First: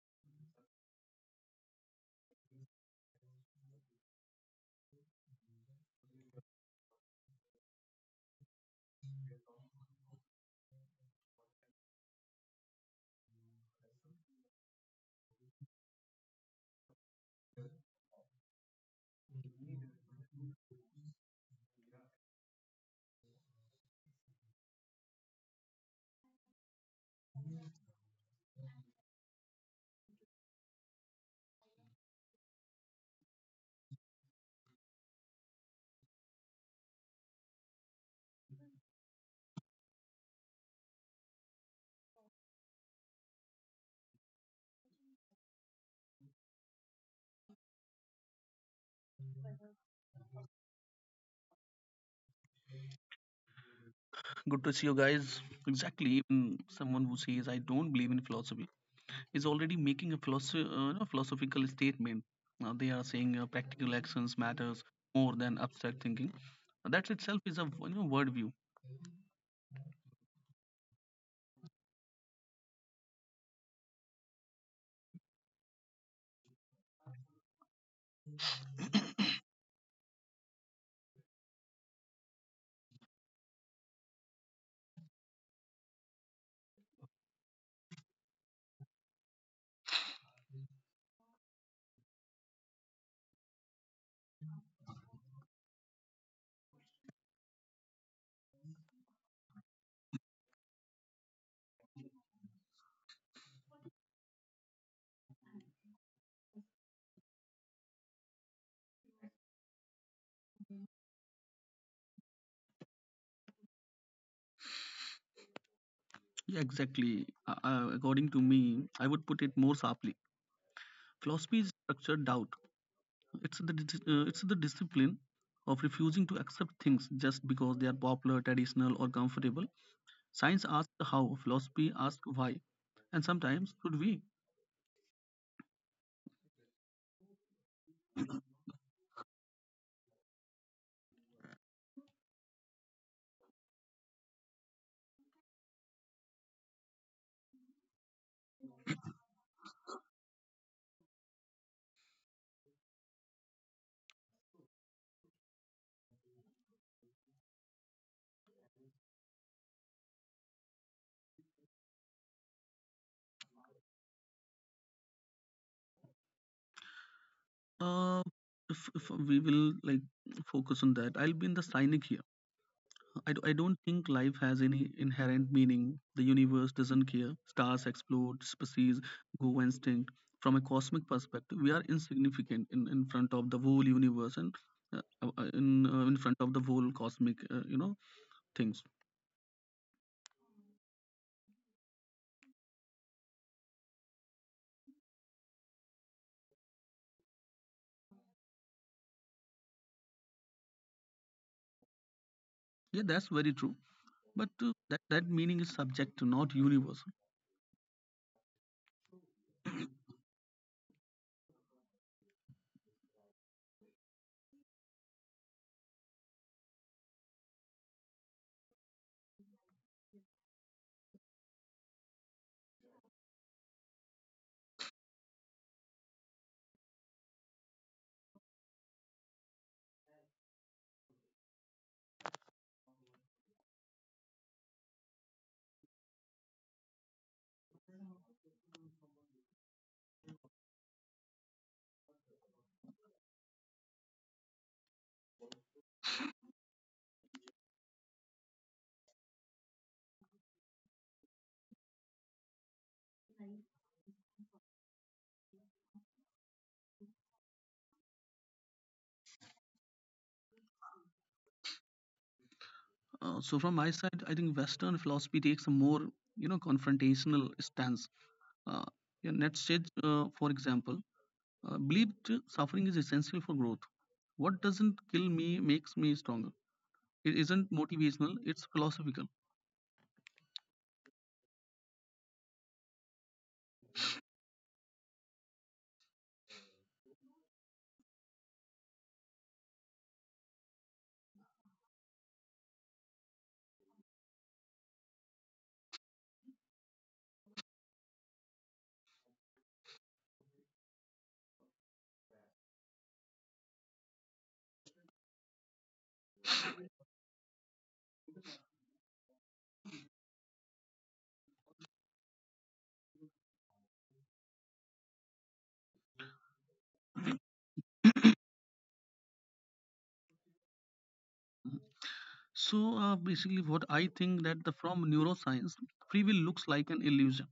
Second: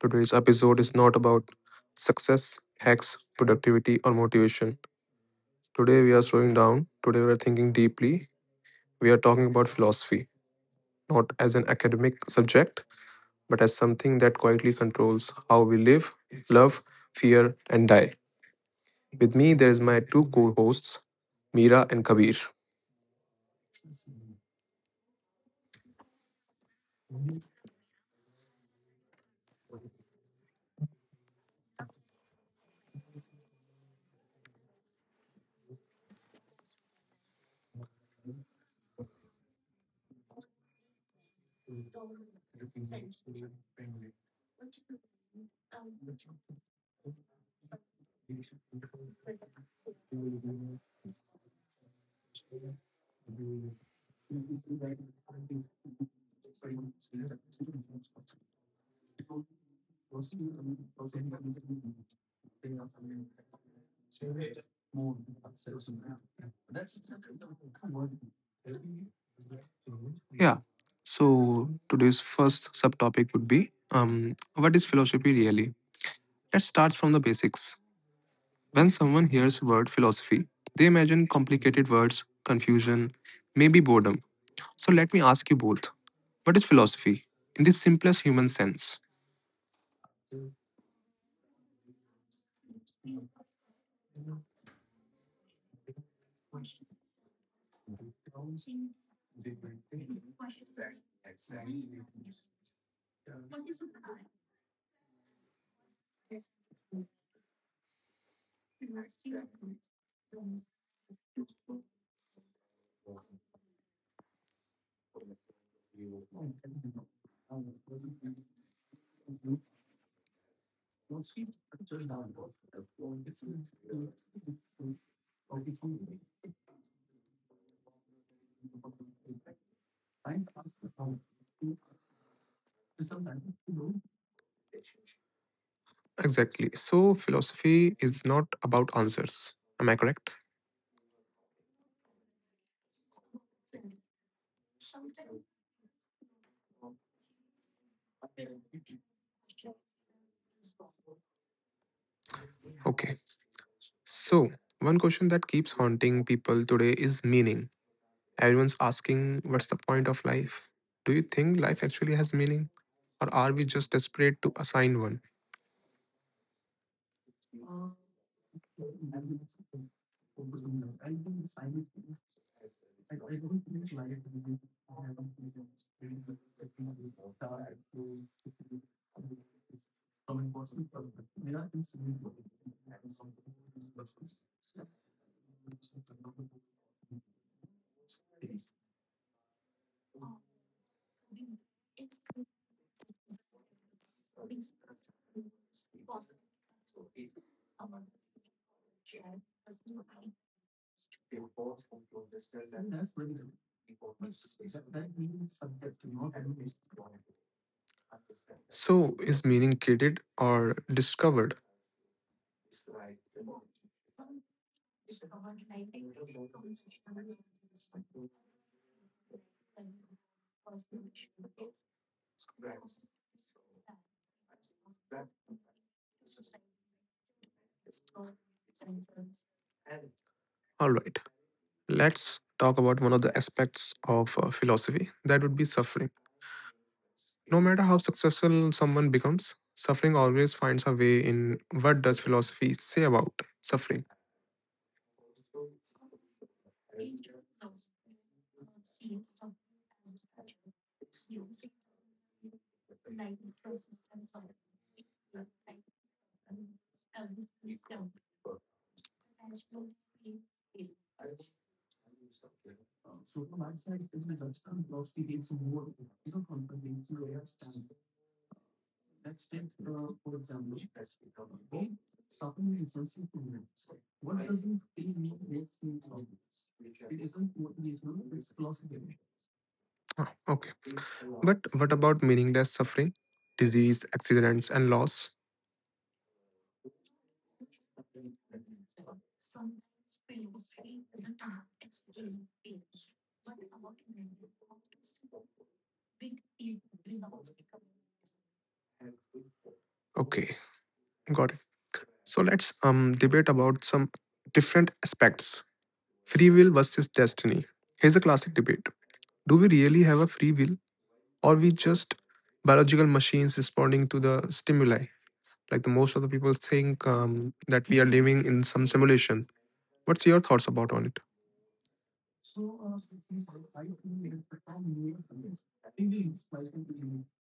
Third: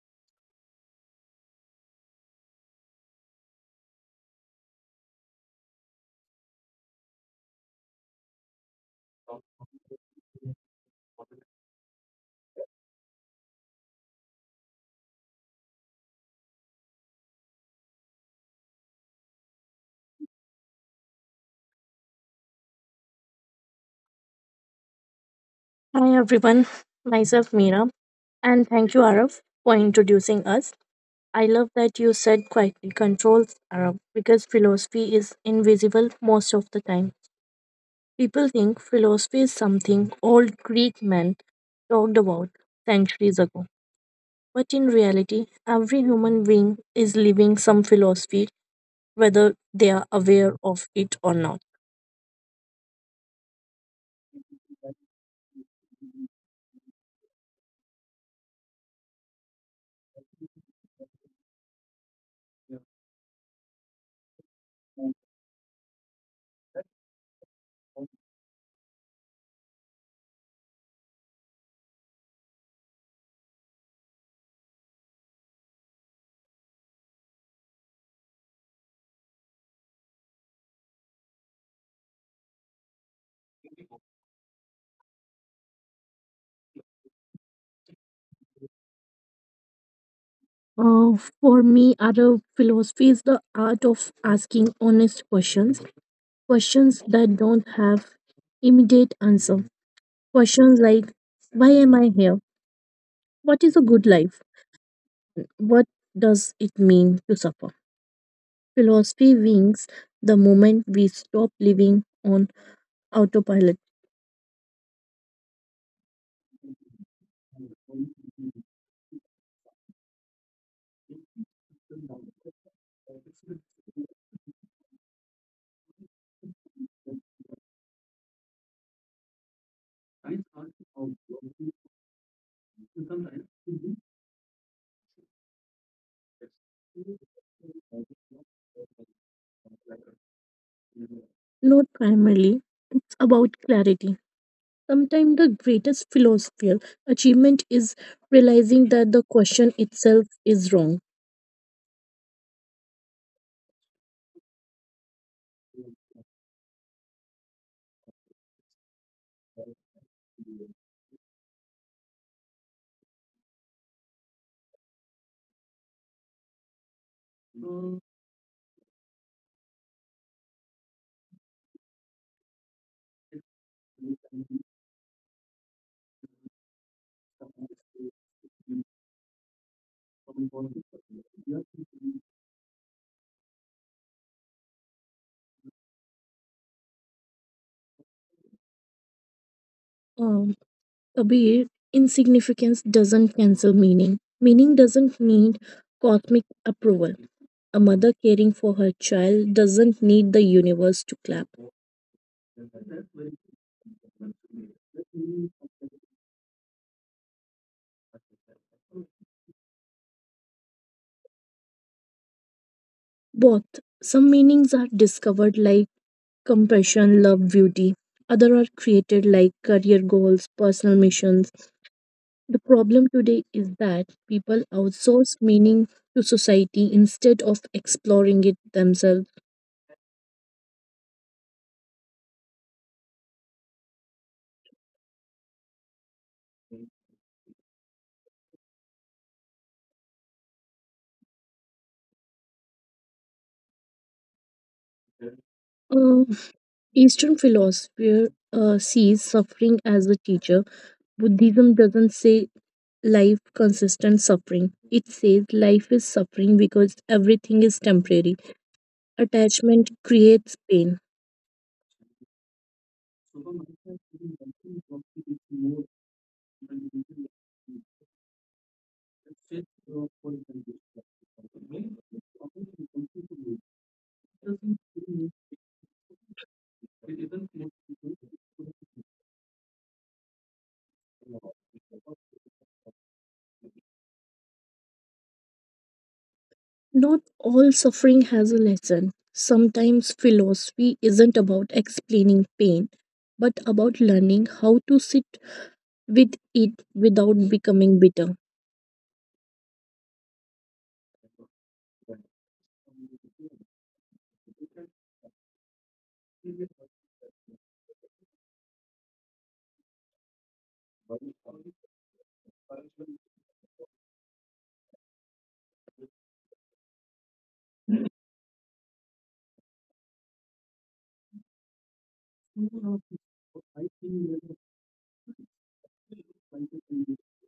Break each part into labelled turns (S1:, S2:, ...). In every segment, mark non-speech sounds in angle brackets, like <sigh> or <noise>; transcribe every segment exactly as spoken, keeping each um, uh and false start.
S1: Today's episode is not about success, hacks, productivity, or motivation. Today, we are slowing down. Today, we are thinking deeply. We are talking about philosophy, not as an academic subject, but as something that quietly controls how we live, love, fear, and die. With me, there is my two co hosts, Mira and Kabir.
S2: Hi everyone, myself Meera, and thank you Araf for introducing us. I love that you said quietly controls Araf because philosophy is invisible most of the time. People think philosophy is something old Greek men talked about centuries ago, but in reality, every human being is living some philosophy whether they are aware of it or not.
S3: Good to see you guys. Exactly, even someone who says I don't believe in philosophy is already making a philosoph- uh,
S1: Yeah.
S3: you know, philosophical statement. Uh, they are saying uh, practical actions matters more than abstract thinking. That itself is a you know worldview.
S1: So today's first subtopic would be um, what is philosophy really? Let's start from the basics. When someone hears word philosophy, they imagine complicated words, confusion, maybe boredom. So let me ask you both. What is philosophy in the simplest human sense?
S2: Uh, for me, Arab philosophy is the art of asking honest questions questions that don't have immediate answer. Questions like why am I here? What is a good life? What does it mean to suffer? Philosophy wings the moment we stop living on autopilot.
S3: Yeah, exactly, uh, uh, according to me, I would put it more sharply. Philosophy is structured doubt. It's the dis- uh, it's the discipline of refusing to accept things just because they are popular, traditional or comfortable. Science asks the how, philosophy asks why, and sometimes should we.
S1: Exactly. So philosophy is not about answers. Am I correct?
S2: Not primarily, it's about clarity. Sometimes the greatest philosophical achievement is realizing that the question itself is wrong.
S1: Okay. So, one question that keeps haunting people today is meaning. Everyone's asking, what's the point of life? Do you think life actually has meaning? Or are we just desperate to assign one?
S3: uh if, if we will like focus on that, I'll be in the cynic here. I, d- I don't think life has any inherent meaning. The universe doesn't care. Stars explode, species go extinct. From a cosmic perspective, we are insignificant in, in front of the whole universe and uh, uh, uh, in uh, in front of the whole cosmic uh, you know things.
S2: Uh, Kabir, insignificance doesn't cancel meaning. Meaning doesn't need cosmic approval. A mother caring for her child doesn't need the universe to clap.
S3: Yeah, that's very true. But uh, that that meaning is subjective, not universal.
S1: So, is meaning created or discovered?
S2: Both. Some meanings are discovered like compassion, love, beauty. Other are created like career goals, personal missions. The problem today is that people outsource meaning to society instead of exploring it themselves.
S1: All right, let's talk about one of the aspects of uh, philosophy that would be suffering. No matter how successful someone becomes, suffering always finds a way in. What does philosophy say about suffering?
S2: Uh, Eastern philosopher uh, sees suffering as a teacher Buddhism doesn't say life consistent suffering. It says life is suffering because everything is temporary. Attachment creates pain.
S3: Uh, so from my side, I think Western philosophy takes a more you know confrontational stance. Uh, yeah, Nietzsche, uh, for example, Uh, believed suffering is essential for growth. What doesn't kill me makes me stronger. It isn't motivational, it's philosophical.
S1: Ah, okay. But what about meaningless suffering? Disease, accidents, and loss?
S2: Not all suffering has a lesson. Sometimes philosophy isn't about explaining pain, but about learning how to sit with it without becoming bitter.
S1: Okay, got it. So let's um debate about some different aspects. Free will versus destiny. Here's a classic debate. Do we really have a free will or we just biological machines responding to the stimuli? Like the most of the people think um, that we are living in some simulation. What's your thoughts about on it?
S3: So uh, basically, what I think that the from neuroscience, free will looks like an illusion.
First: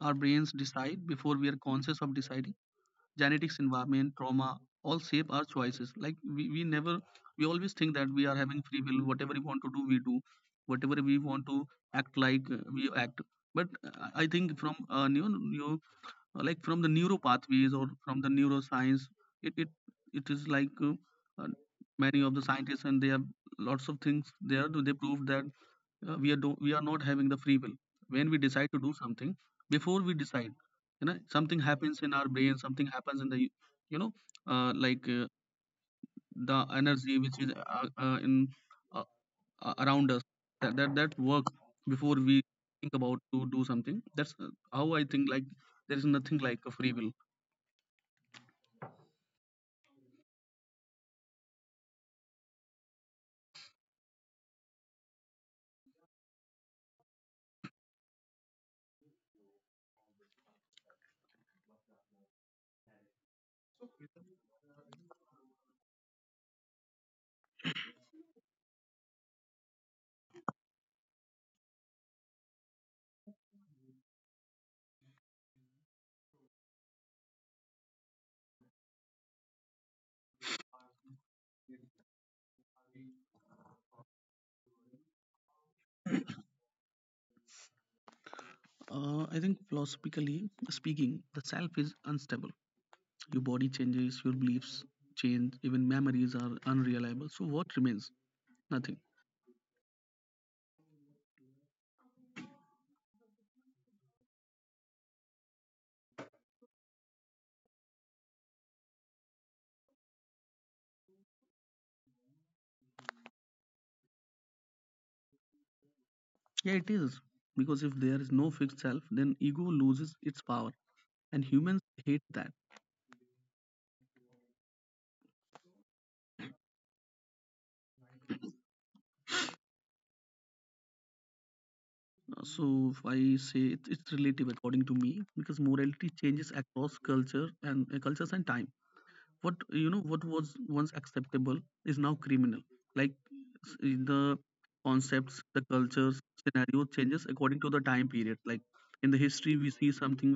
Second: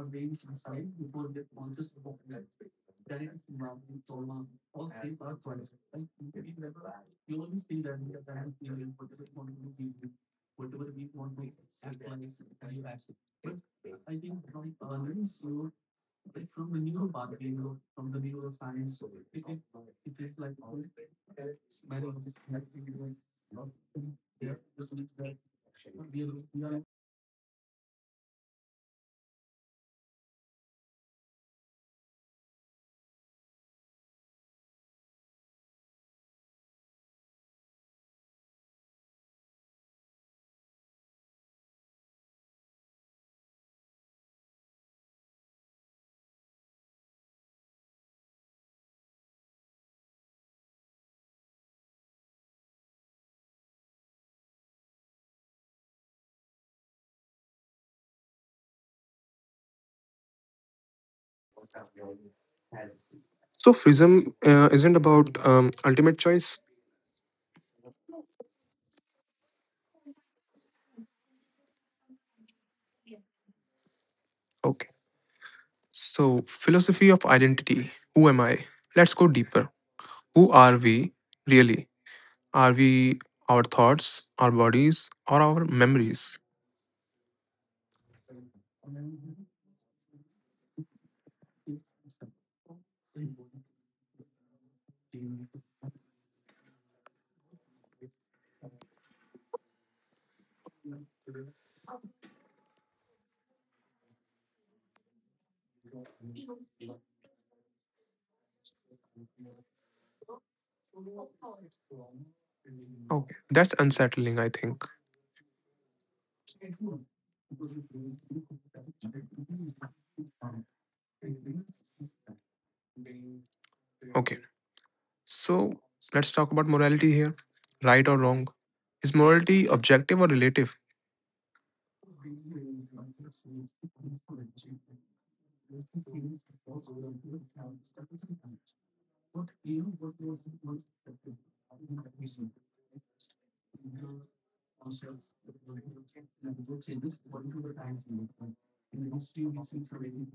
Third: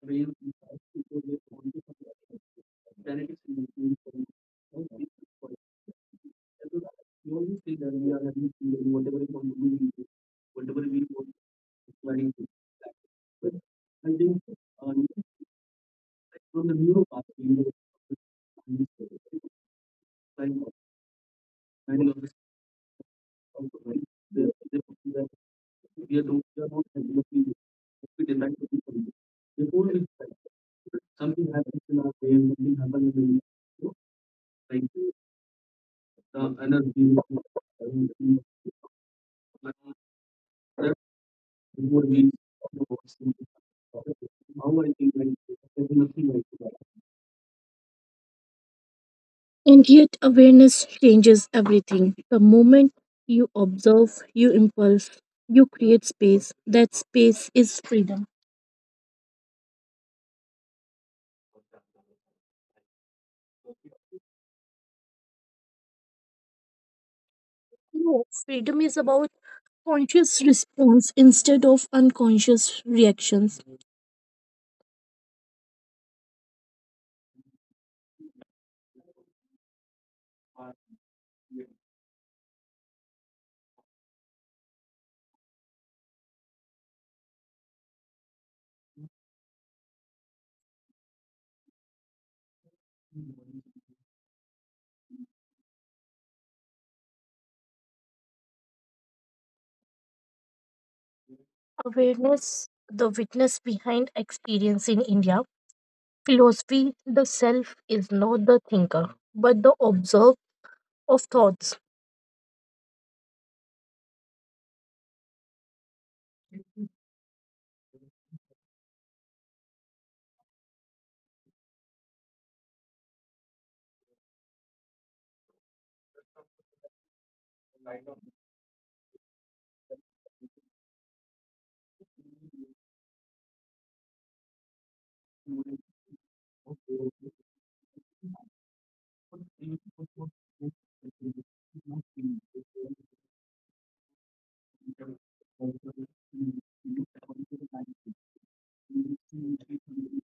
S3: Our brains decide before we are conscious of deciding. Genetics, environment, trauma, all shape our choices. Like we, we never, we always think that we are having free will. Whatever we want to do, we do. Whatever we want to act like, uh, we act. But uh, I think from uh, neo, neo uh, like from the neuro pathways or from the neuroscience, it it, it is like uh, uh, many of the scientists and they have lots of things there they prove that uh, we are do, we are not having the free will. When we decide to do something, before we decide, you know something happens in our brain, something happens in the you know uh, like uh, the energy which is uh, uh, in uh, uh, around us, that, that that works before we think about to do something. That's uh, how I think, like there is nothing like a free will.
S2: And yet, awareness changes everything. The moment you observe, you impulse, you create space. That space is freedom.
S1: So freedom uh, isn't about um, ultimate choice.
S2: No, freedom is about conscious response instead of unconscious reactions.
S1: So philosophy of identity. Who am I? Let's go deeper. Who are we really? Are we our thoughts, our bodies, or our memories?
S3: Uh, I think philosophically speaking, the self is unstable. Your body changes, your beliefs change, even memories are unreliable. So, what remains? Nothing.
S2: Awareness, the witness behind experience in India. Philosophy, the self is not the thinker, but the observer of thoughts.
S1: Okay, that's unsettling, I think.
S3: Yeah, it is. Because if there is no fixed self, then ego loses its power. And humans hate that.
S1: Okay, so let's talk about morality here. Right or wrong? Is morality objective or relative?
S3: Uh, So, if I say it, it's relative, according to me, because morality changes across culture and uh, cultures and time. what you know what was once acceptable is now criminal. Like, s- the concepts, the cultures scenario changes according to the time period. Like in the history we see something,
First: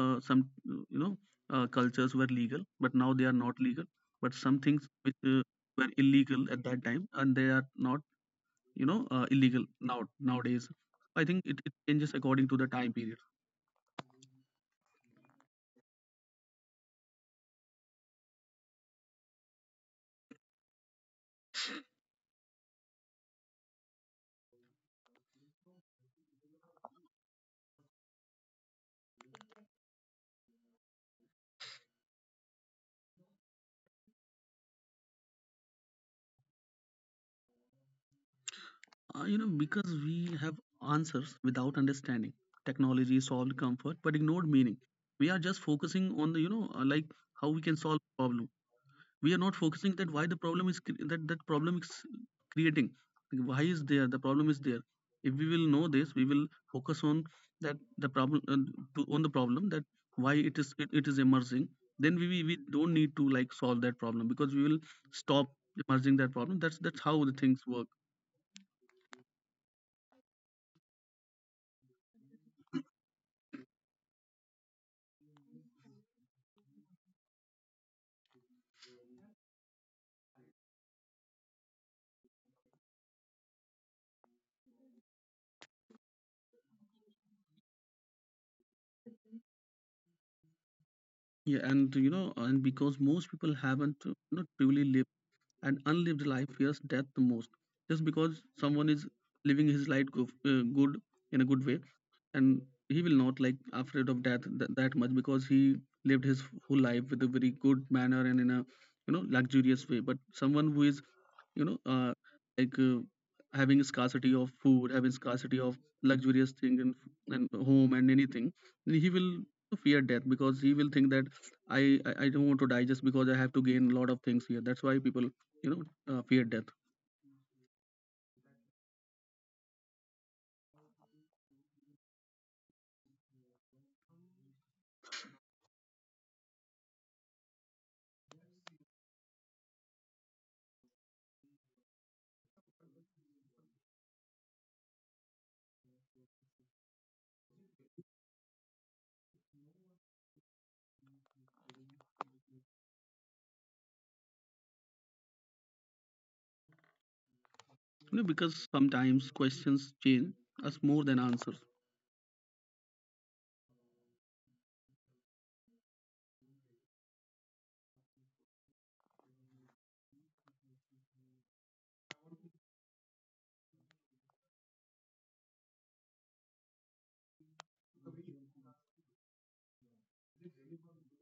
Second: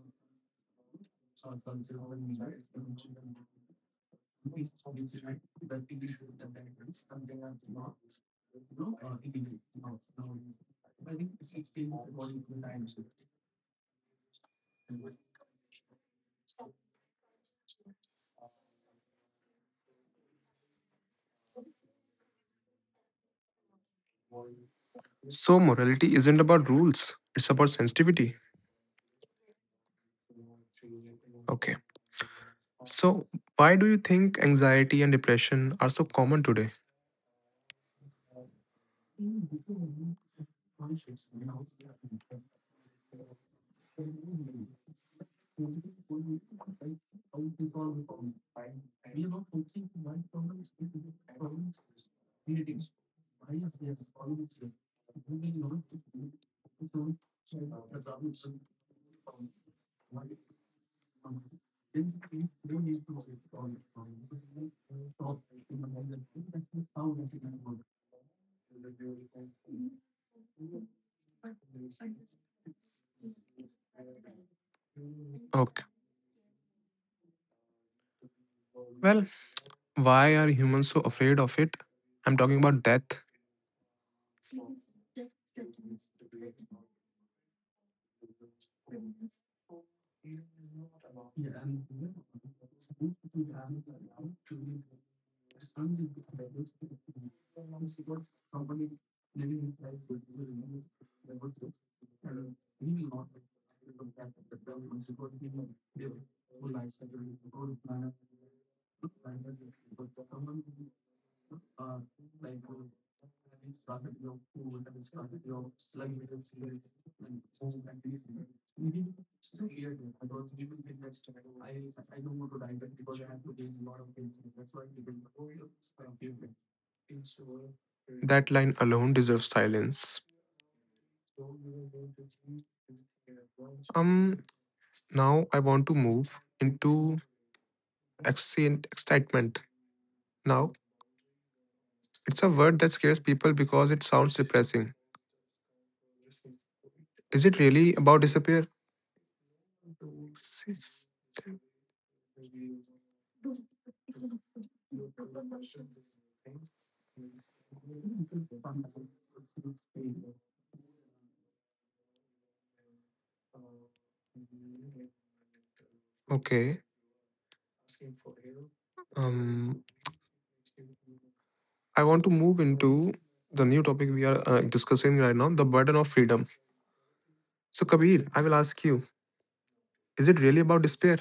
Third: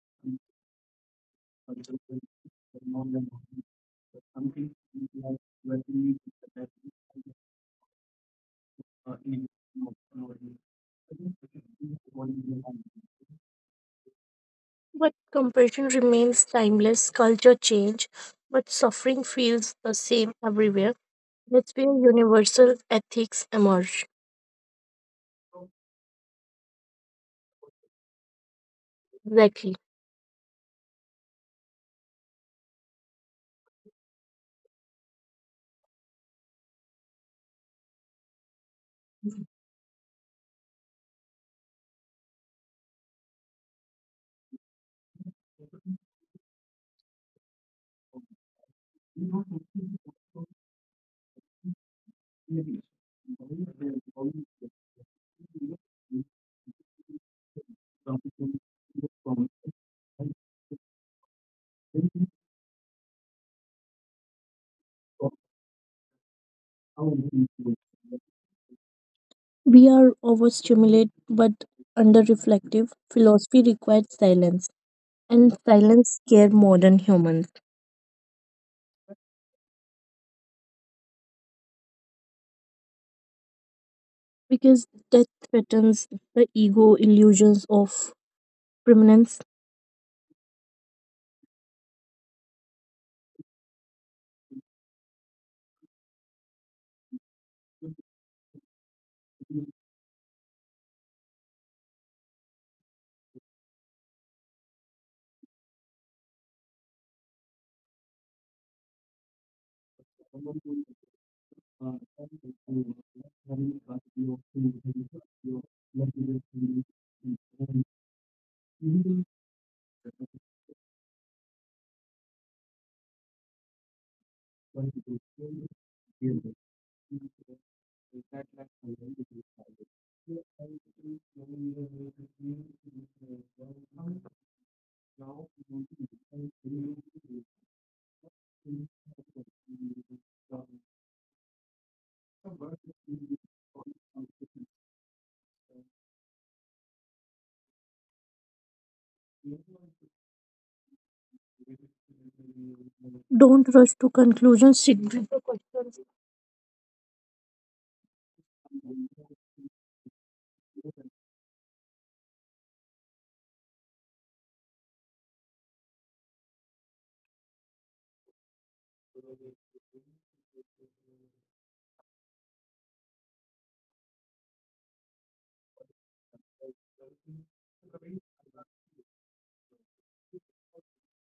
S3: uh, some you know uh, cultures were legal but now they are not legal. But some things which uh, were illegal at that time and they are not you know uh, illegal now, nowadays, I think it, it changes according to the time period.
S2: But compassion remains timeless, culture change, but suffering feels the same everywhere. That's where universal ethics emerge.
S1: So, morality isn't about rules, it's about sensitivity.
S2: Exactly.
S1: Okay. So, why do you think anxiety and depression are so common today?
S3: Uh, you know, because we have answers without understanding. Technology solved comfort but ignored meaning. We are just focusing on the, you know, uh, like how we can solve problem. We are not focusing that why the problem is cre- that that problem is creating. Like, why is there the problem is there? If we will know this, we will focus on that the problem uh, to, on the problem that why it is it, it is emerging. Then we, we we don't need to like solve that problem because we will stop emerging that problem. That's that's how the things work.
S2: We are overstimulated but under reflective. Philosophy requires silence, and
S1: Okay.
S2: silence scare modern humans
S1: Well, why are humans so afraid of it? I'm talking about death.
S2: because death threatens the ego illusions of permanence.
S3: Yeah, and you know, and because most people haven't uh, not truly lived, and unlived life fears death the most. Just because someone is living his life go, uh, good, in a good way, and he will not like afraid of death th- that much because he lived his whole life with a very good manner and in a you know luxurious way. But someone who is you know uh, like uh, having a scarcity of food, having scarcity of luxurious thing, and, and home and anything, then he will fear death because he will think that, I, I I don't want to die just because I have to gain a lot of things here. That's why people you know uh, fear death.
S1: That line alone deserves silence. Um, now I want to move into exci- excitement. Now, it's a word that scares people because it sounds depressing. Is it really about disappear? Sis-
S2: Don't rush to conclusions, sit with the questions.
S3: You know because sometimes questions change us more than answers.
S1: Okay. Um, I want to move into the new topic we are uh, discussing right now, the burden of freedom. So, Kabir, I will ask you, is it really about despair?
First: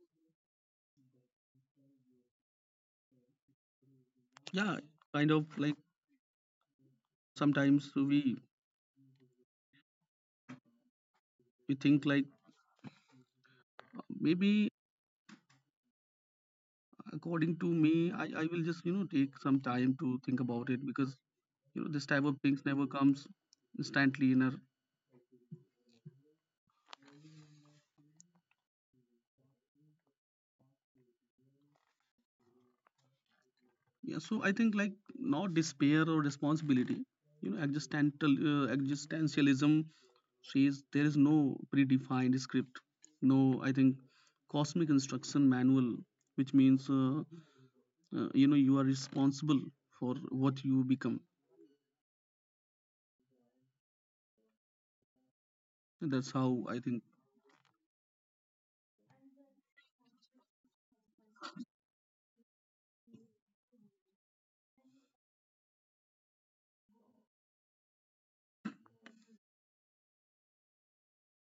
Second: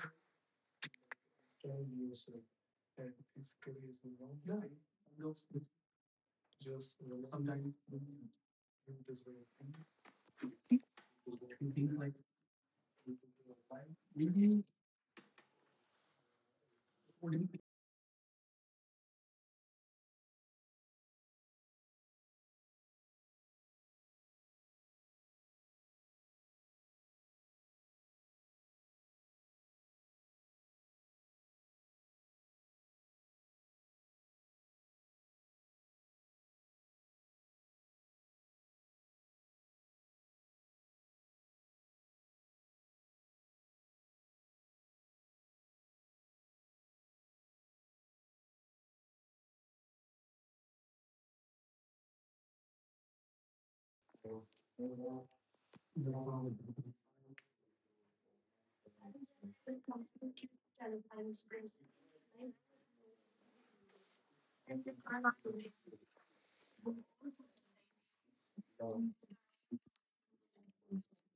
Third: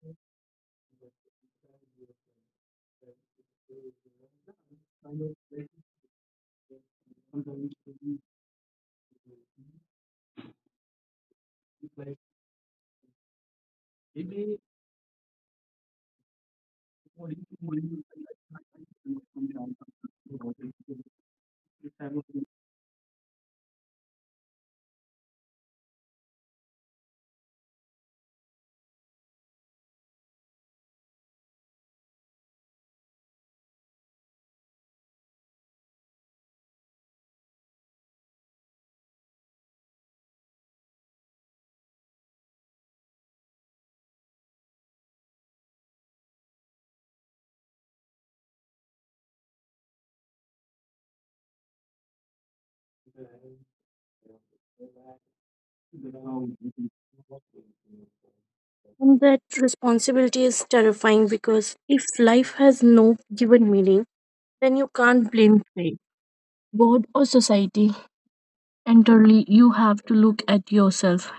S3: Yeah, kind of. Like sometimes we we think like uh, maybe, according to me, I, I will just, you know, take some time to think about it because, you know, this type of things never comes instantly in our. Yeah, so I think like not despair or responsibility. You know, existential, uh, existentialism says there is no predefined script, no, I think, cosmic instruction manual, which means, uh, uh, you know, you are responsible for what you become. And that's how I think.
S2: And that responsibility is terrifying because if life has no given meaning, then you can't blame fate, God, or society. Entirely, you have to look at yourself,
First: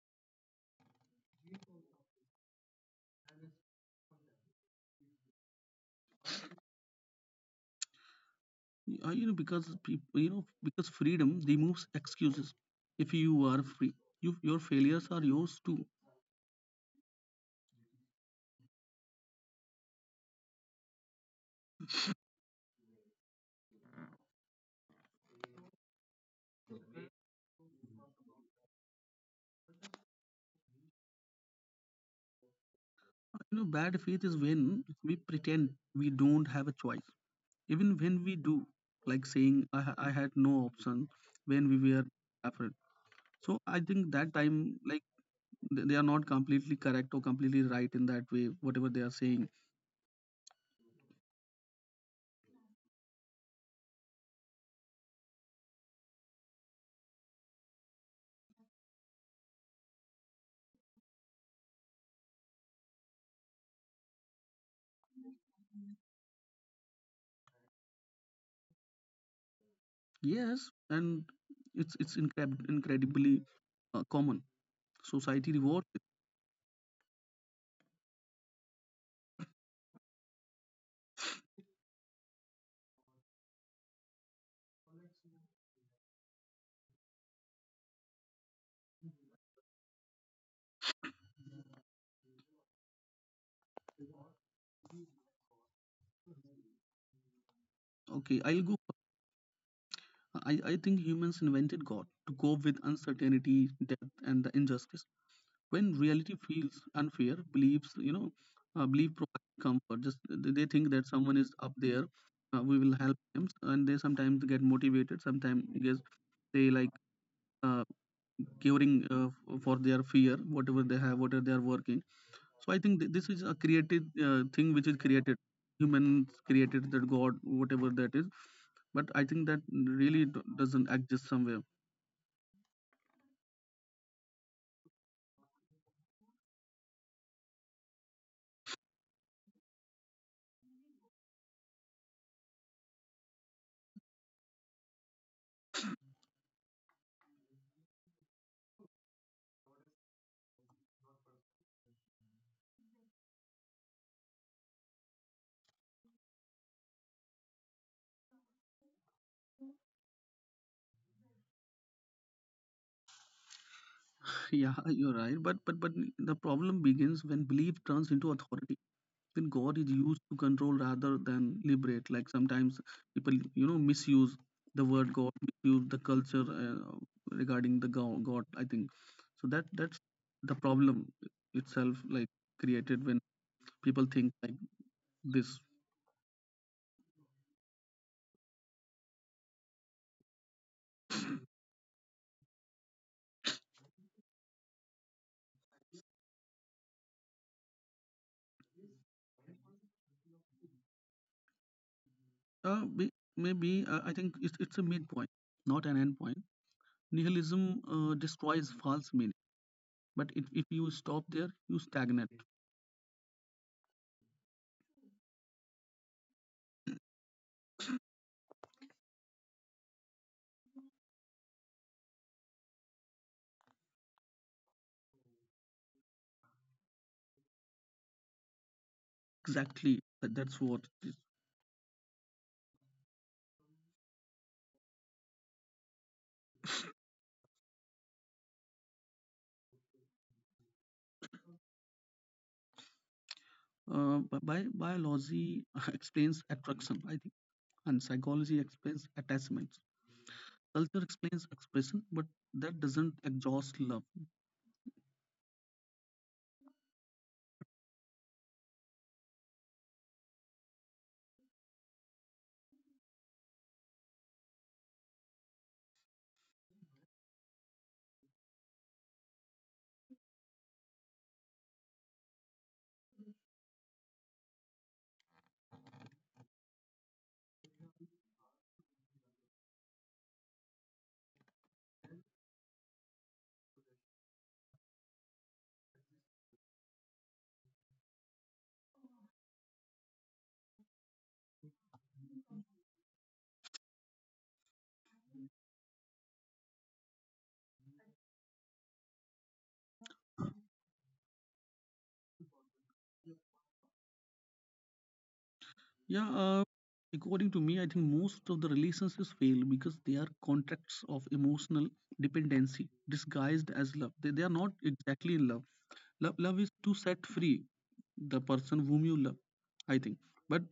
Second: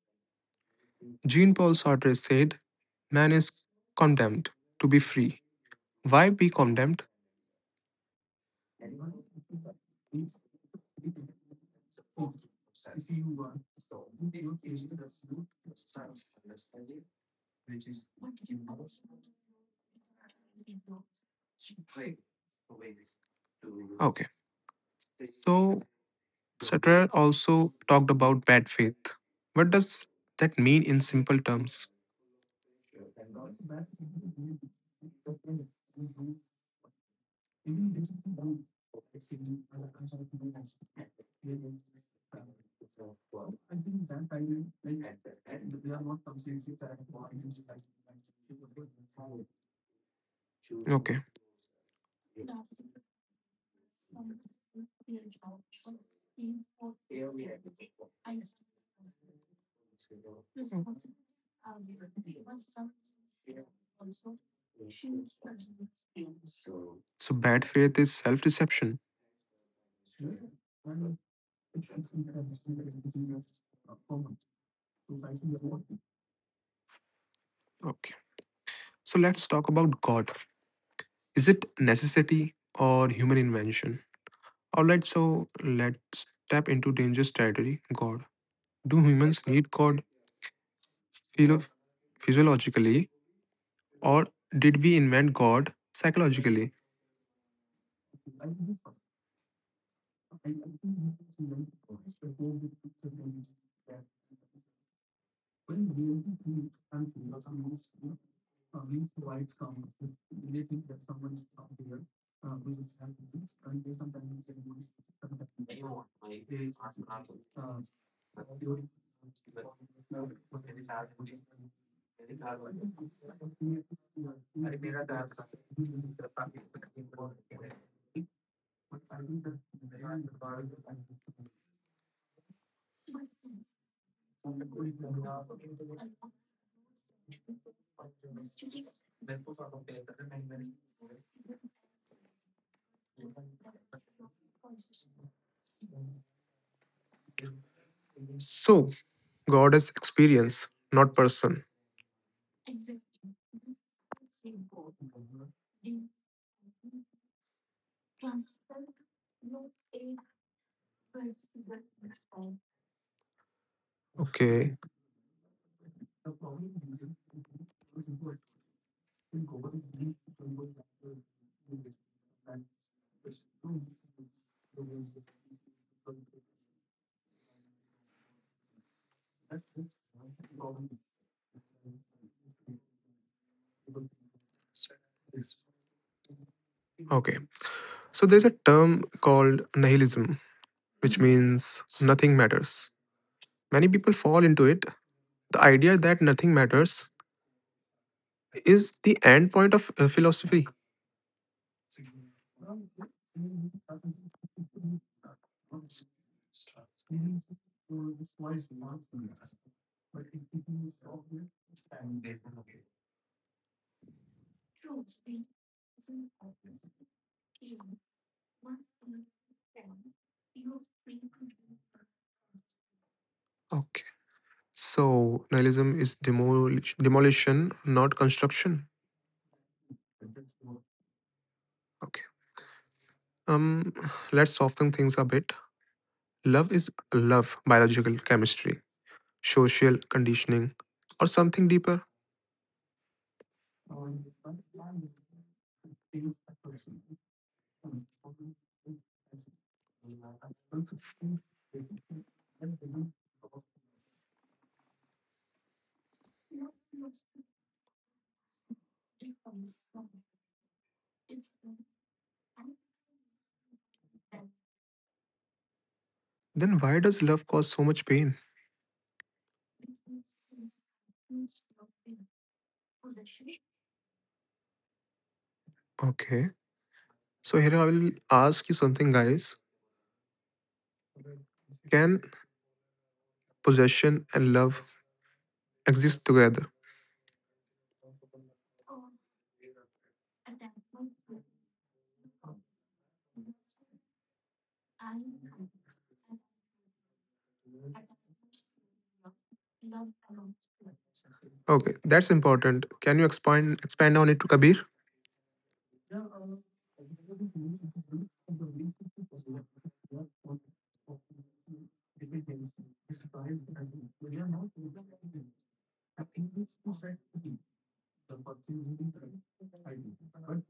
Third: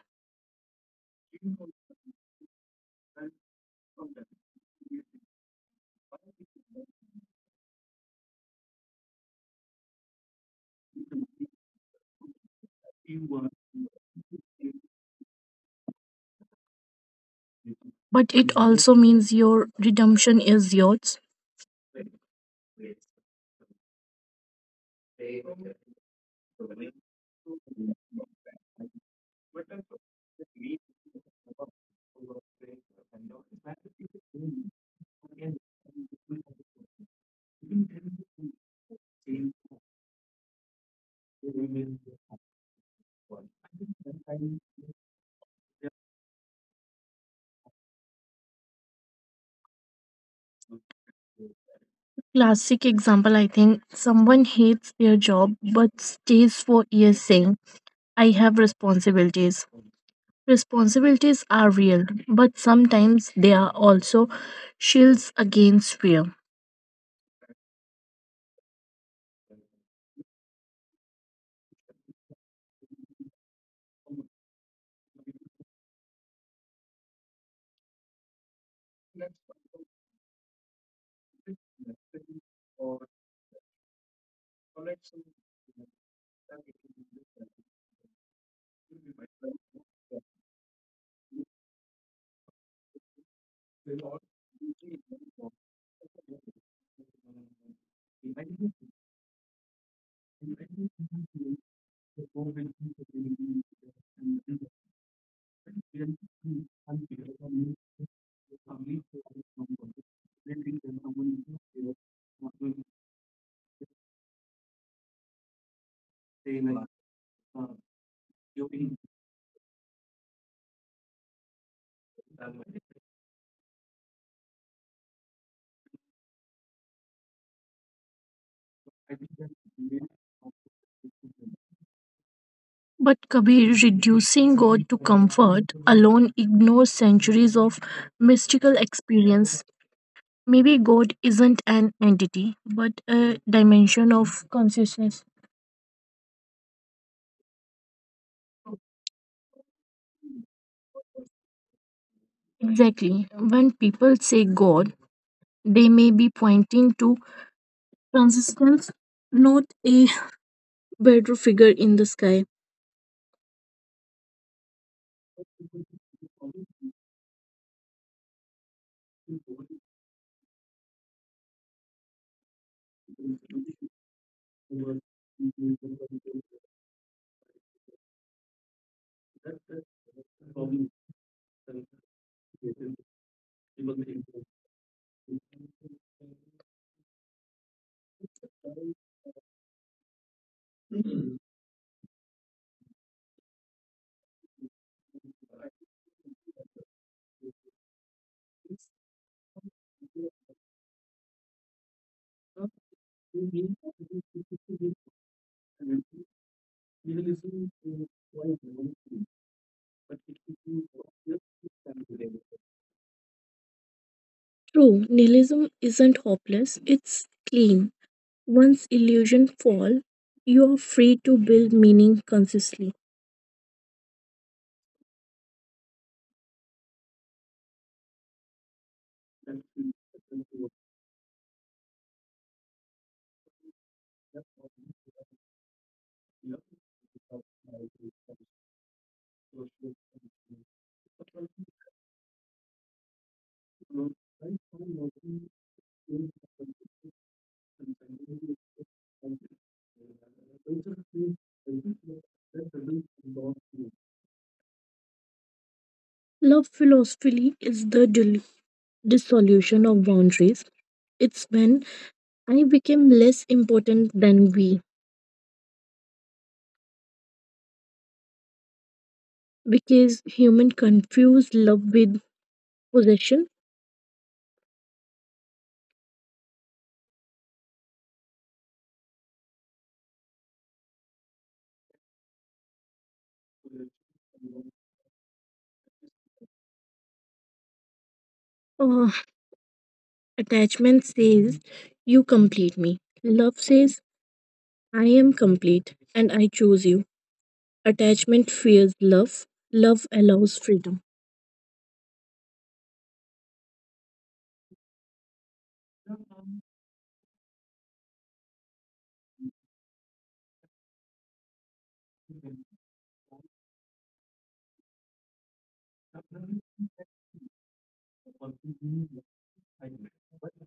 S1: Jean Paul Sartre said, Man is condemned to be free. Why be condemned?
S3: uh, you know Because people you know because freedom removes excuses. If you are free, you, your failures are yours too.
S2: but it also means your redemption is yours.
S1: Okay. So, Sartre also talked about bad faith. What does that mean in simple terms?
S3: Uh, you know bad faith is when we pretend we don't have a choice even when we do. Like saying i, ha- I had no option when we were afraid. So I think that time, like th- they are not completely correct or completely right in that way, whatever they are saying.
S1: Okay.
S2: Classic example, I think someone hates their job but stays for years saying, I have responsibilities. Responsibilities are real, but sometimes they are also shields against fear.
S1: So, bad faith is self deception.
S3: Yes, and it's it's incred- incredibly uh, common. Society rewards it.
S1: Okay. So, let's talk about God. Is it necessity or human invention? Alright, so let's tap into dangerous territory God. Do humans need God, philo- physiologically, or did we invent God psychologically?
S3: Okay, I'll go. I, I think humans invented God to cope with uncertainty, death, and the injustice. When reality feels unfair, beliefs, you know, uh, belief provides comfort. Just they they think that someone is up there, uh, we will help them, and they sometimes get motivated. Sometimes yes, they like uh, curing uh, f- for their fear, whatever they have, whatever they are working. So I think th- this is a created uh, thing which is created. Humans created that God, whatever that is, but I think that really do- doesn't exist somewhere.
S2: But Kabir, reducing God to comfort alone ignores centuries of mystical experience. Maybe God isn't an entity, but a dimension of consciousness.
S1: So, God is experience, not person.
S2: Exactly. When people say God, they may be pointing to Transistence, not a <laughs> better figure in the sky.
S3: Yeah,
S1: Okay.
S3: <laughs> you're right. But but but the problem begins when belief turns into authority. When God is used to control rather than liberate. Like sometimes people, you know, misuse the word God, misuse the culture uh, regarding the go- God. I think so. That that's the problem itself, like created when people think like this.
S1: Okay. So there's a term called nihilism, which means nothing matters. Many people fall into it. The idea that nothing matters is the end point of uh, philosophy.
S3: Uh, may- maybe uh, I think it's it's a midpoint, not an end point. Nihilism uh, destroys false meaning. But if, if you stop there, you stagnate.
S2: True, nihilism isn't hopeless, it's clean. Once illusions fall, you are free to build meaning consistently.
S1: Okay. So nihilism is demolish, demolition, not construction.
S3: Exactly, that- that's what it is.
S1: Okay. Um, let's soften things a bit. Love is love, biological chemistry, social conditioning, or something deeper.
S3: Uh, bi- bi- biology <laughs> explains attraction, I think, and psychology explains attachments. Culture explains expression, but that doesn't exhaust love.
S2: Love philosophy is the dil- dissolution of boundaries. It's when I became less important than we,
S1: Then why does love cause so much pain?
S2: because human confuse love with possession.
S1: Okay. So here I will ask you something, guys. Can possession and love exist together?
S2: Uh, Attachment says, You complete me. Love says, I am complete and I choose you. Attachment fears love. Love allows freedom.
S1: Okay, that's important. Can you expand expand on it, Kabir?
S3: Yeah, uh, according to me, I think most of the relationships fail because they are contracts of emotional dependency disguised as love. They, they are not exactly in love. Love. Love is to set free the person whom you love, I think. But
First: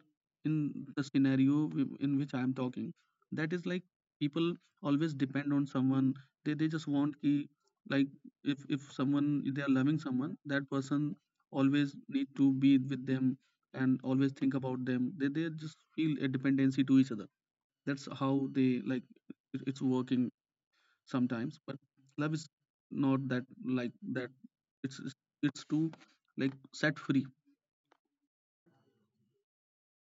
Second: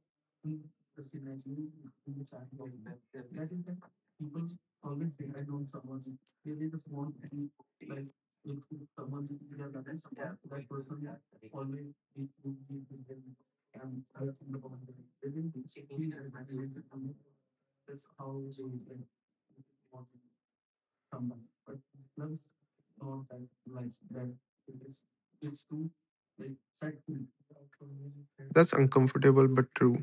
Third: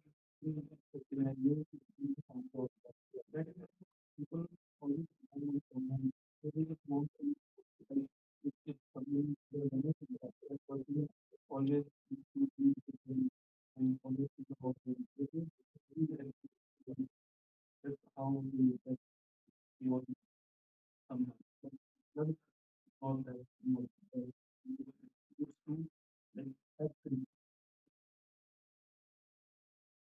S3: in the scenario w- in which I am talking, that is like people always depend on someone. They, they just want ki, like, if if someone, if they are loving someone, that person always need to be with them and always think about them. They, they just feel a dependency to each other. That's how they like it, it's working sometimes. But love is not that. Like that, it's it's it's to like set free.
S1: That's uncomfortable but true.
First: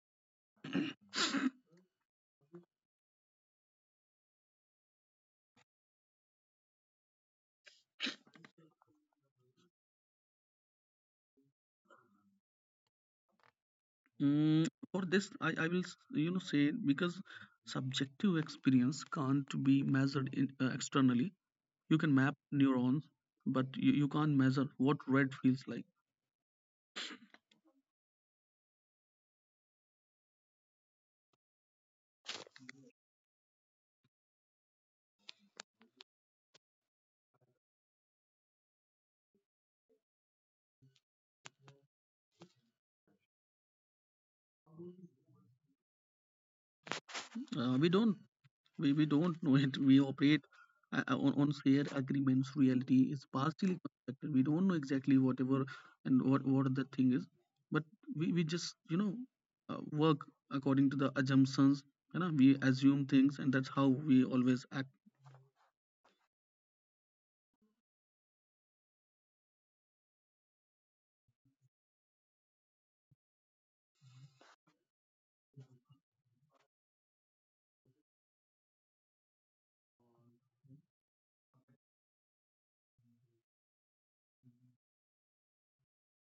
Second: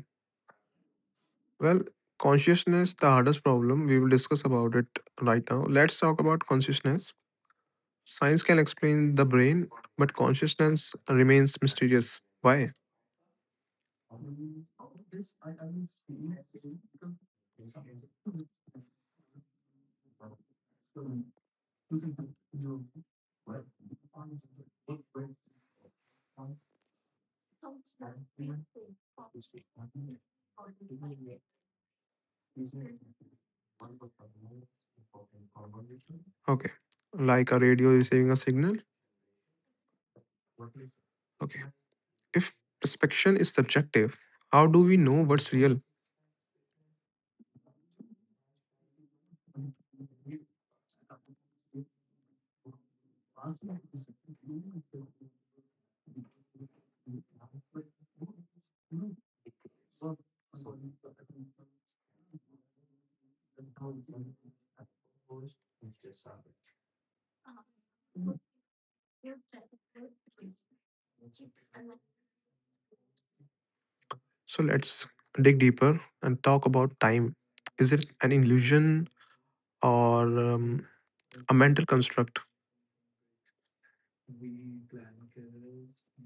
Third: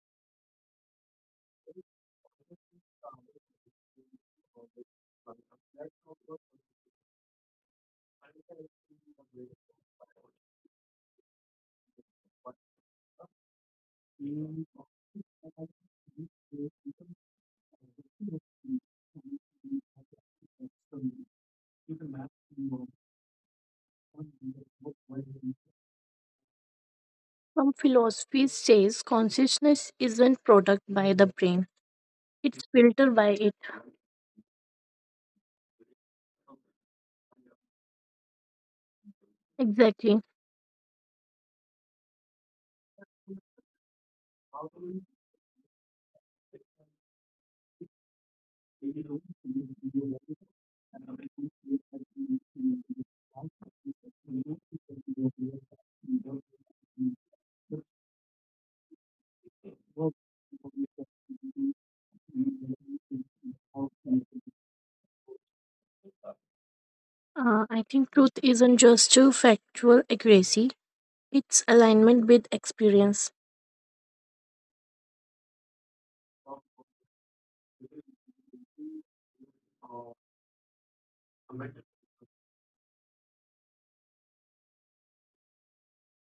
S1: Well, consciousness the hardest problem. We will discuss about it right now. Let's talk about consciousness. Science can explain the brain, but consciousness remains mysterious. Why?
S3: Mm, for this, I, I will s- you know say because subjective experience can't be measured in, uh, externally. You can map neurons, but you, you can't measure what red feels like.
S2: Some philosophy says consciousness isn't product by the brain; it's filtered by it.
S1: Okay. Like a radio receiving a signal.
S2: Exactly.
S1: Okay. If perception is subjective, how do we know what's real?
S3: Uh, we don't, we, we don't know it. We operate uh, uh, on, on shared agreements. Reality is partially constructed. We don't know exactly whatever and what what the thing is, but we, we just you know uh, work according to the assumptions. You know, we assume things, and that's how we always act.
S2: Uh, I think truth isn't just a factual accuracy; it's alignment with experience.
S1: So let's dig deeper and talk about time. Is it an illusion or um, a mental construct.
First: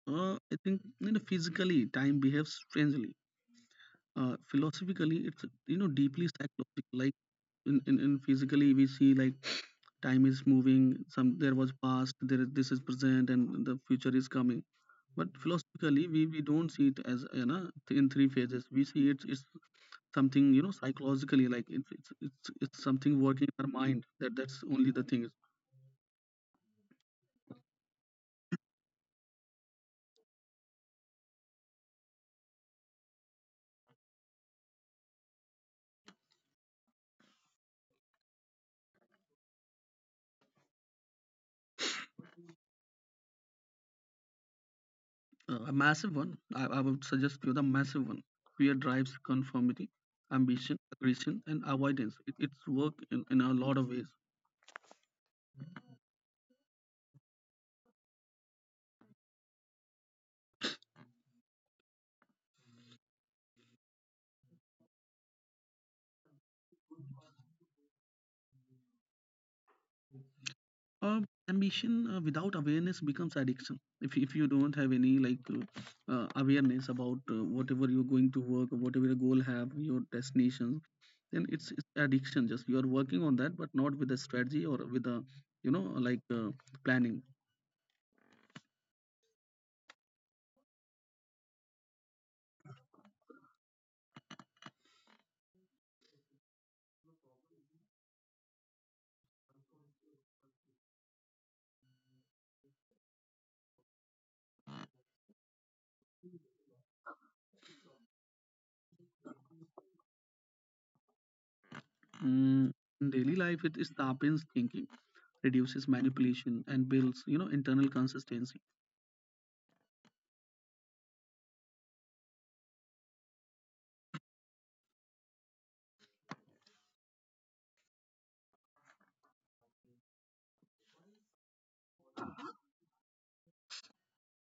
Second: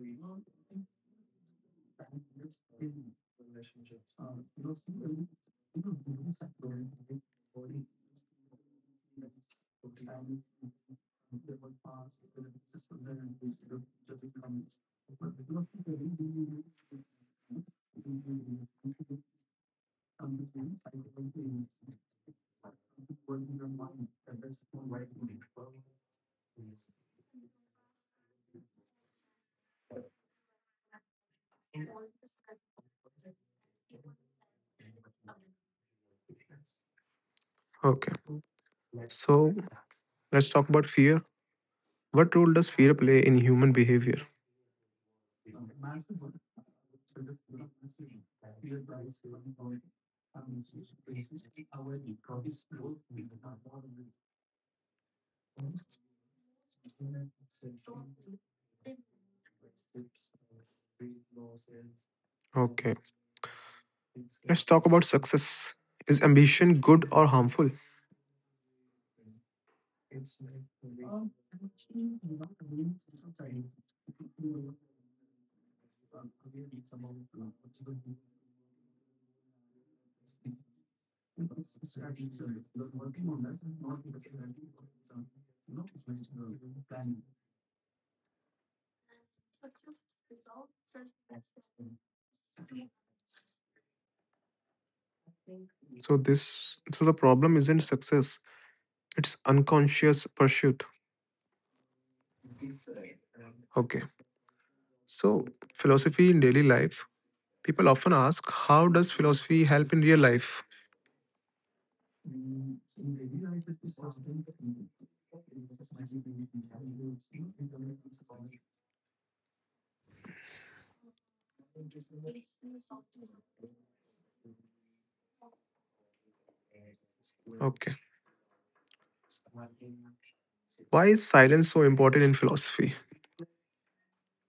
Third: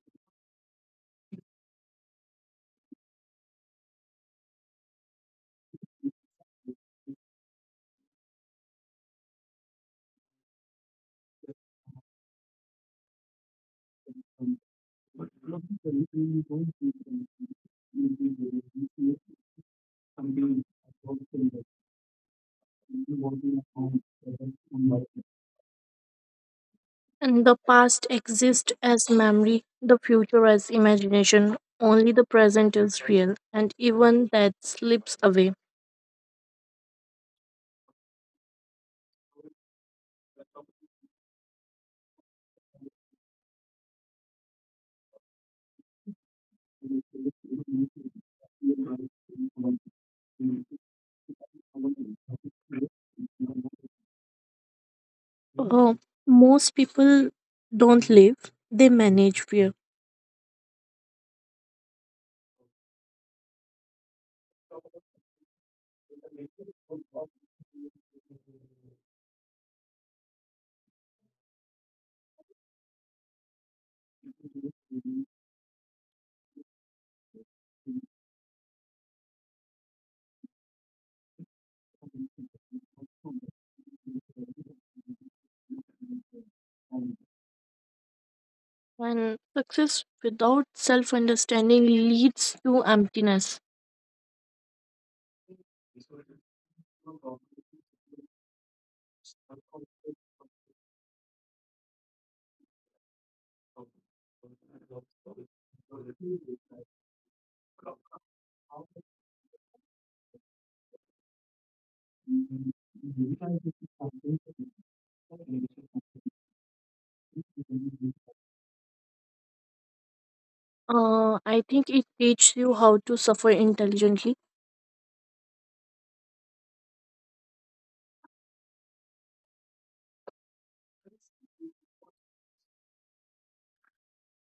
S3: Uh, I think you know physically time behaves strangely. Uh, philosophically, it's you know deeply psychological. Like in, in, in physically, we see like <sniffs> time is moving. Some there was past, there is this is present, and the future is coming. But philosophically, we, we don't see it as you know th- in three phases. We see it it's something you know psychologically. Like it's it's it's, it's something working in our mind. That that's only the thing.
S2: And the past exists as memory, the future as imagination. Only the present is real, and even that slips away.
S1: Okay. So let's talk about fear. What role does fear play in human behavior?
S3: Uh, a massive one. I, I would suggest you the massive one. Fear drives conformity, ambition, aggression, and avoidance. It, it's work in, in a lot of ways.
S2: Uh, most people don't live, they manage fear.
S1: Okay. Let's talk about success. Is ambition good or harmful?
S3: Uh, Ambition uh, without awareness becomes addiction. If, if you don't have any like uh, uh, awareness about uh, whatever you're going to work, or whatever your goal have, your destination, then it's, it's addiction. Just you are working on that, but not with a strategy or with a you know like uh, planning.
S2: And success without self understanding leads to emptiness.
S1: So this so the problem isn't success. It's unconscious pursuit. Okay. So philosophy in daily life. People often ask, how does philosophy help in real life?
S3: Mm, in daily life, it is the happens thinking reduces manipulation and builds you know internal consistency.
S2: Uh, I think it teaches you how to suffer intelligently.
S1: Okay. Why is silence so important in philosophy?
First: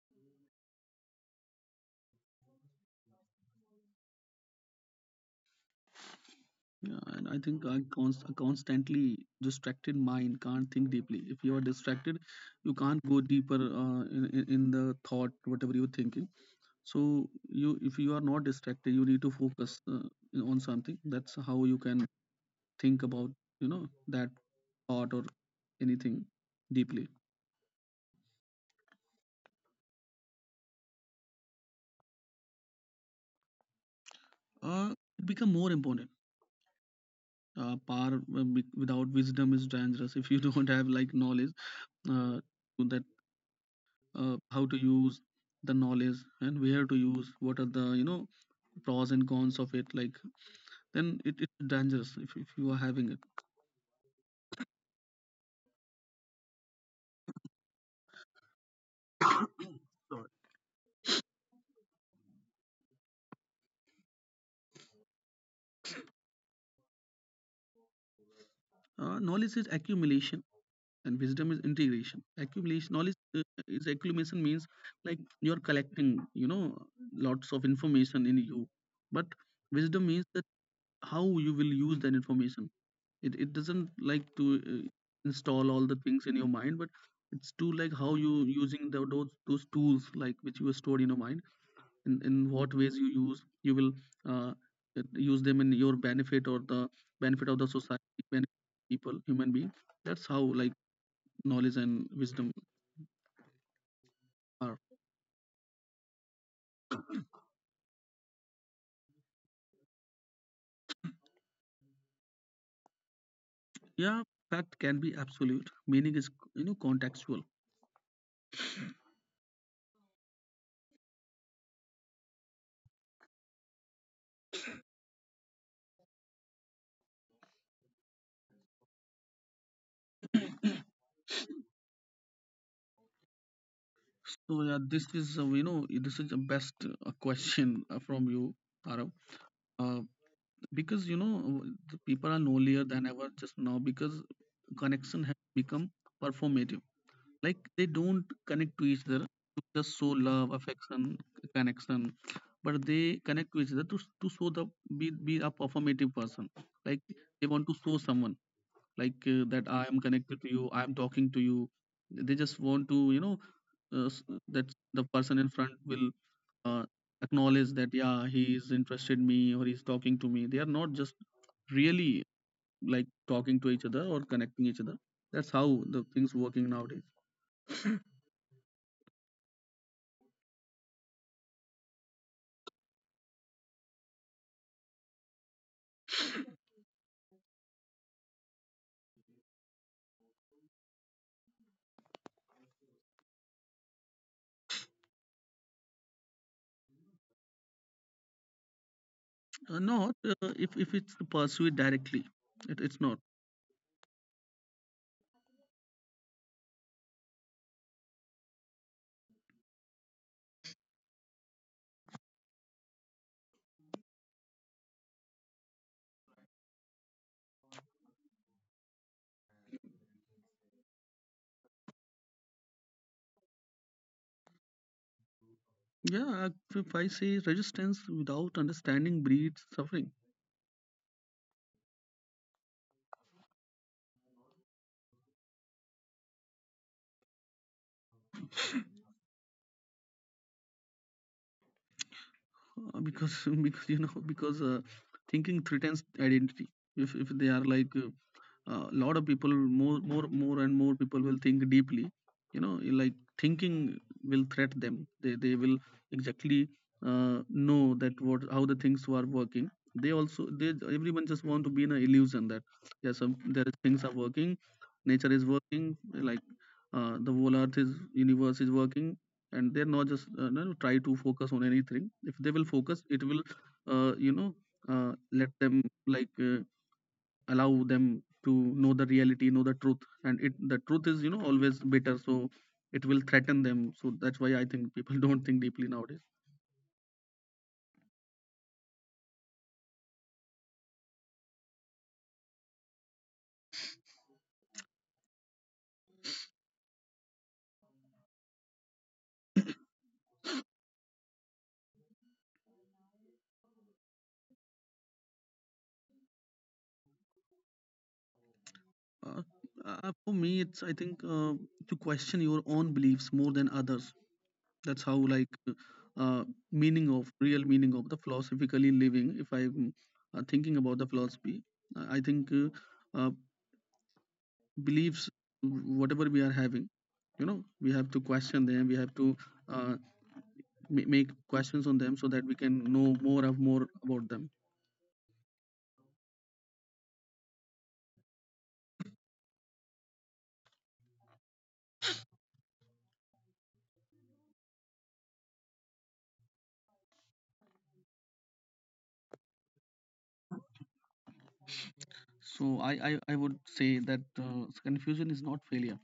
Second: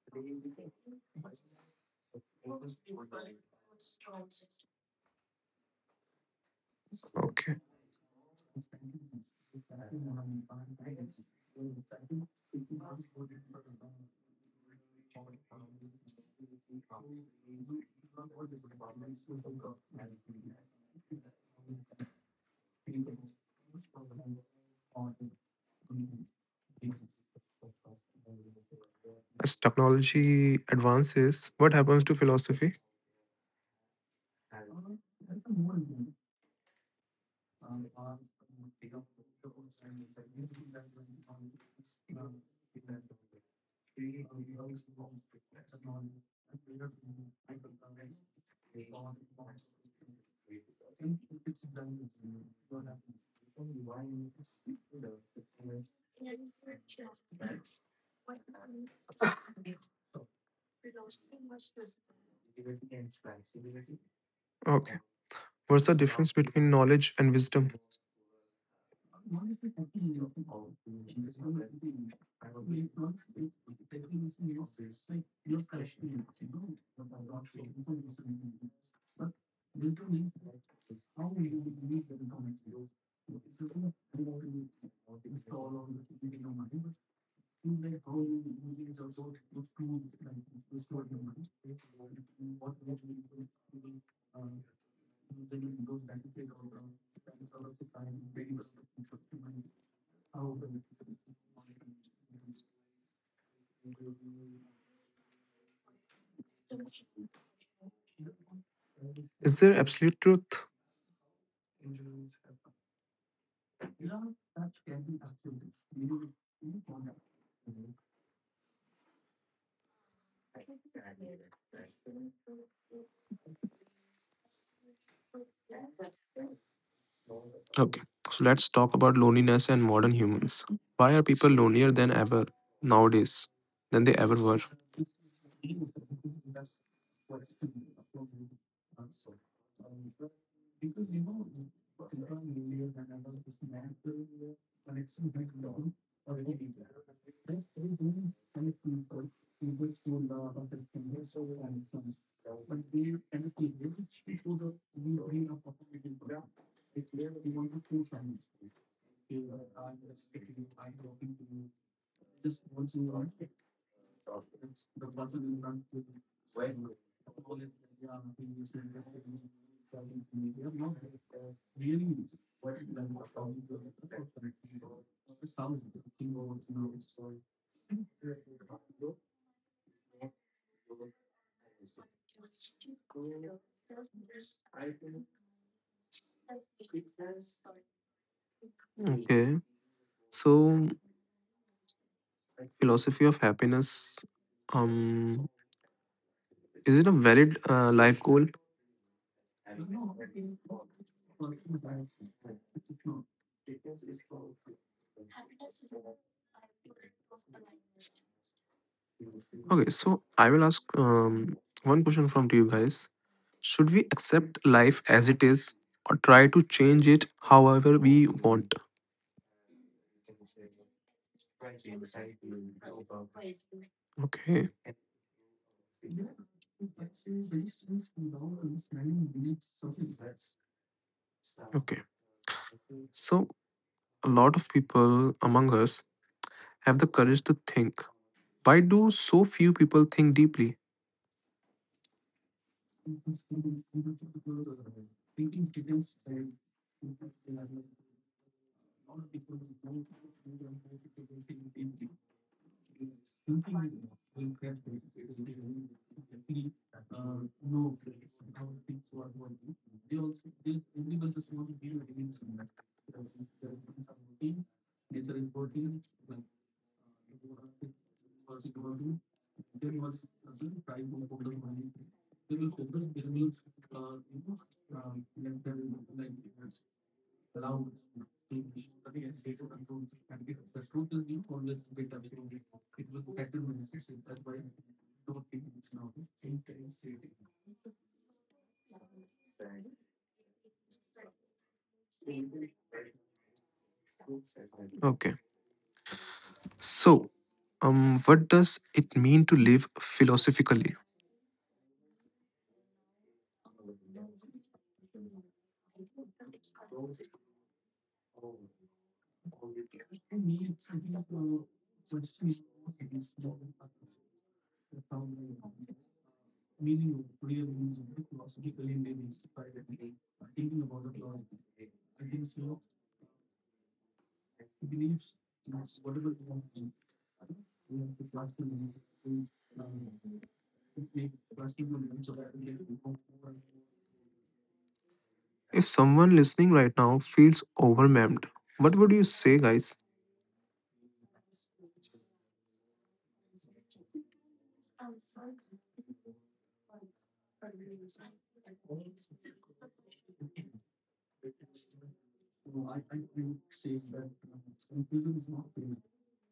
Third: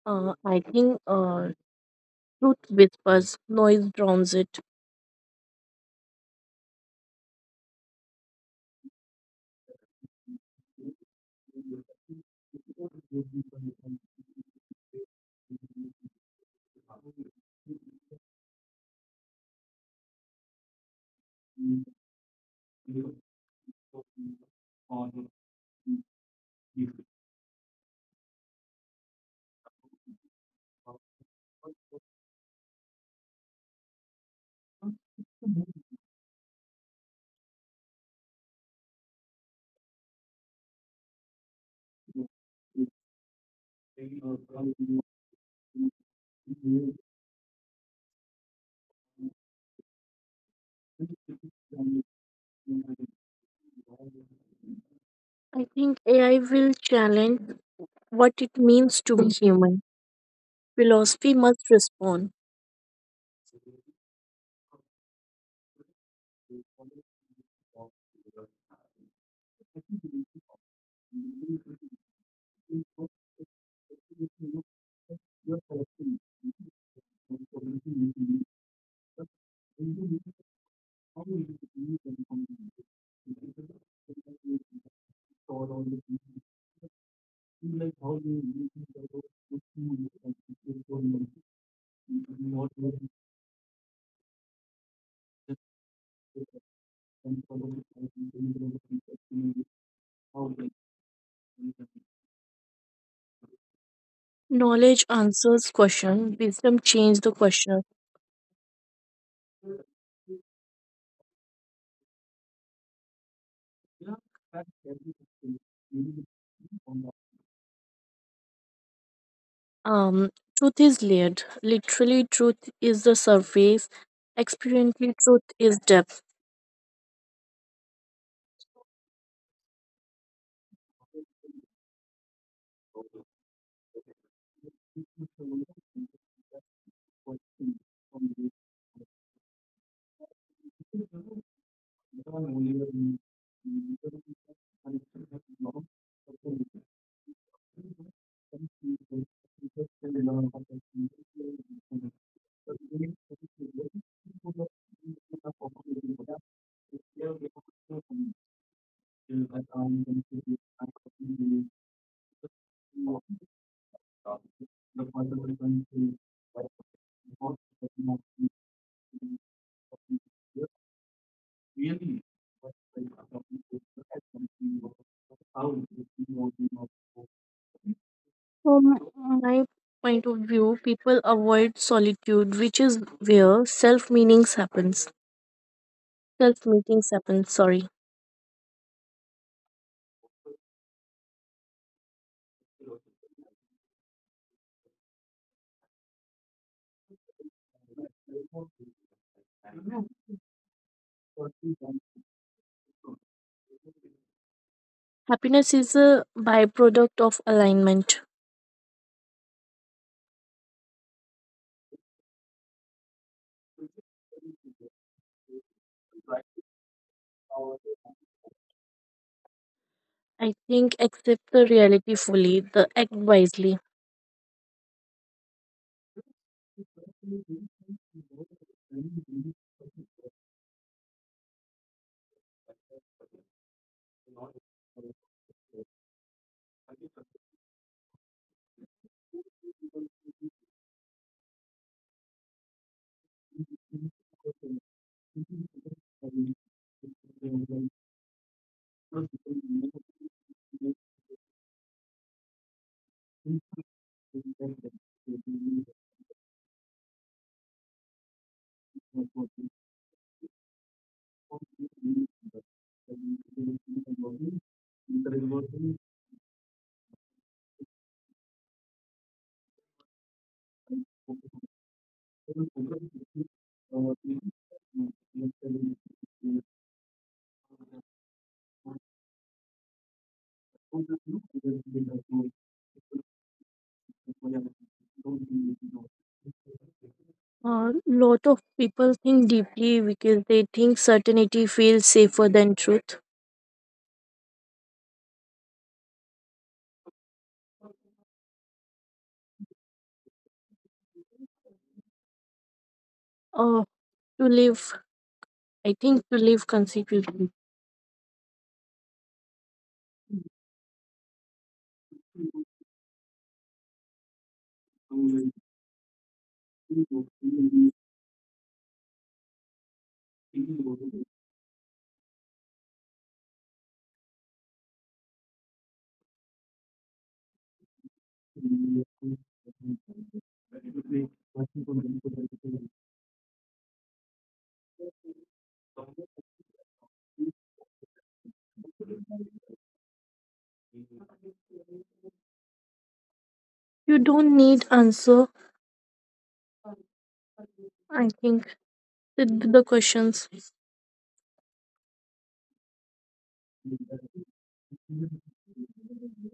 S2: Uh, I think uh, truth whispers, noise drowns it.
S3: Yeah, and I
S1: Okay.
S3: think a, const- a constantly distracted mind can't think deeply. If you are distracted you can't go deeper uh, in, in in the thought whatever you're thinking. So you, if you are not distracted, you need to focus uh, on something. That's how you can think about you know that thought or anything deeply.
S1: As technology advances, what happens to philosophy?
S3: Uh, it become more important. Uh, power uh, wi- without wisdom is dangerous if you <laughs> don't have like knowledge uh, to that, uh, how to use the knowledge and where to use, what are the you know pros and cons of it, like, then it, it's dangerous if, if you are having it.
S2: I think A I will challenge what it means to be human.
S3: <clears throat> Sorry.
S2: Philosophy must respond.
S1: Okay. What's the difference between knowledge and wisdom?
S3: Uh, knowledge is accumulation and wisdom is integration. Accumulation knowledge uh, is accumulation means, like, you're collecting you know lots of information in you, but wisdom means that how you will use that information. It, it doesn't like to uh, install all the things in your mind, but it's to, like, how you using the, those those tools, like, which you are stored in your mind, in, in what ways you use, you will uh, uh, use them in your benefit or the benefit of the society, benefit people, human being. That's how, like, knowledge and wisdom are.
S2: Knowledge answers question. Wisdom changes the question.
S1: Is there absolute truth?
S3: Yeah, fact can be absolute, meaning is you know contextual.
S2: Um, Truth is layered. Literally, truth is the surface. Experientially, truth is depth.
S1: Okay. So let's talk about loneliness and modern humans. Why are people lonelier than ever nowadays than they ever
S3: So,
S1: were?
S3: yeah, this is uh, you know this is the best uh, question uh, from you, Arav. Uh, because you know the people are lonelier than ever just now, because connection has become performative. Like, they don't connect to each other to just show love, affection, connection, but they connect to each other to, to show the, be, be a performative person. Like, they want to show someone, like, uh, that I am connected to you, I am talking to you. They just want to you know uh, s- that the person in front will uh, acknowledge that, yeah, he is interested me or he's talking to me. They are not just really, like, talking to each other or connecting each other. That's how the things working nowadays.
S2: From my point of view, people avoid solitude, which is where self meanings happens. Self meetings happen. Sorry,
S1: Okay. So philosophy of happiness, um, is it a valid uh, life goal?
S3: Uh, not, uh, if, if it's pursued directly, it, it's not.
S2: happiness is a byproduct of alignment.
S1: Okay, so I will ask um, one question from to you guys. Should we accept life as it is or try to change it however we want?
S2: I think accept the reality fully, the act wisely.
S1: Okay,
S3: Yeah, if, if I say resistance without understanding breeds suffering.
S1: okay. So a lot of people among us have the courage to think. Why do so few people think deeply?
S3: Uh, because <laughs> because you know because uh, thinking threatens identity. If if they are like a uh, a lot of people, more more more and more people will think deeply, you know, like, thinking will threat them. They they will exactly uh, know that what, how the things are working. They also they, everyone just want to be in an illusion that, yes, some, there is things are working, nature is working, like, uh, the whole earth is, universe is working. And they're not just, uh, no, try to focus on anything. If they will focus, it will, uh, you know uh, let them, like, uh, allow them to know the reality, know the truth. And it the truth is you know always bitter. So it will threaten them. So that's why I think people <laughs> don't think deeply nowadays.
S2: A lot of people think deeply because they think certainty feels safer than truth.
S1: Okay, so, um, what does it mean to live philosophically?
S2: Uh, to live I think to live consequently.
S3: uh, uh, for me, it's, I think, uh, to question your own beliefs more than others. That's how, like, uh, meaning of real meaning of the philosophically living. If I'm uh, thinking about the philosophy, i I think, uh, uh, beliefs, whatever we are having, you know we have to question them. We have to uh, ma- make questions on them so that we can know more of more about them.
S1: If someone listening right now feels overwhelmed, what would you say, guys?
S2: You don't need answer. I think the the questions.
S3: So i i, I would say that, uh, confusion is not failure.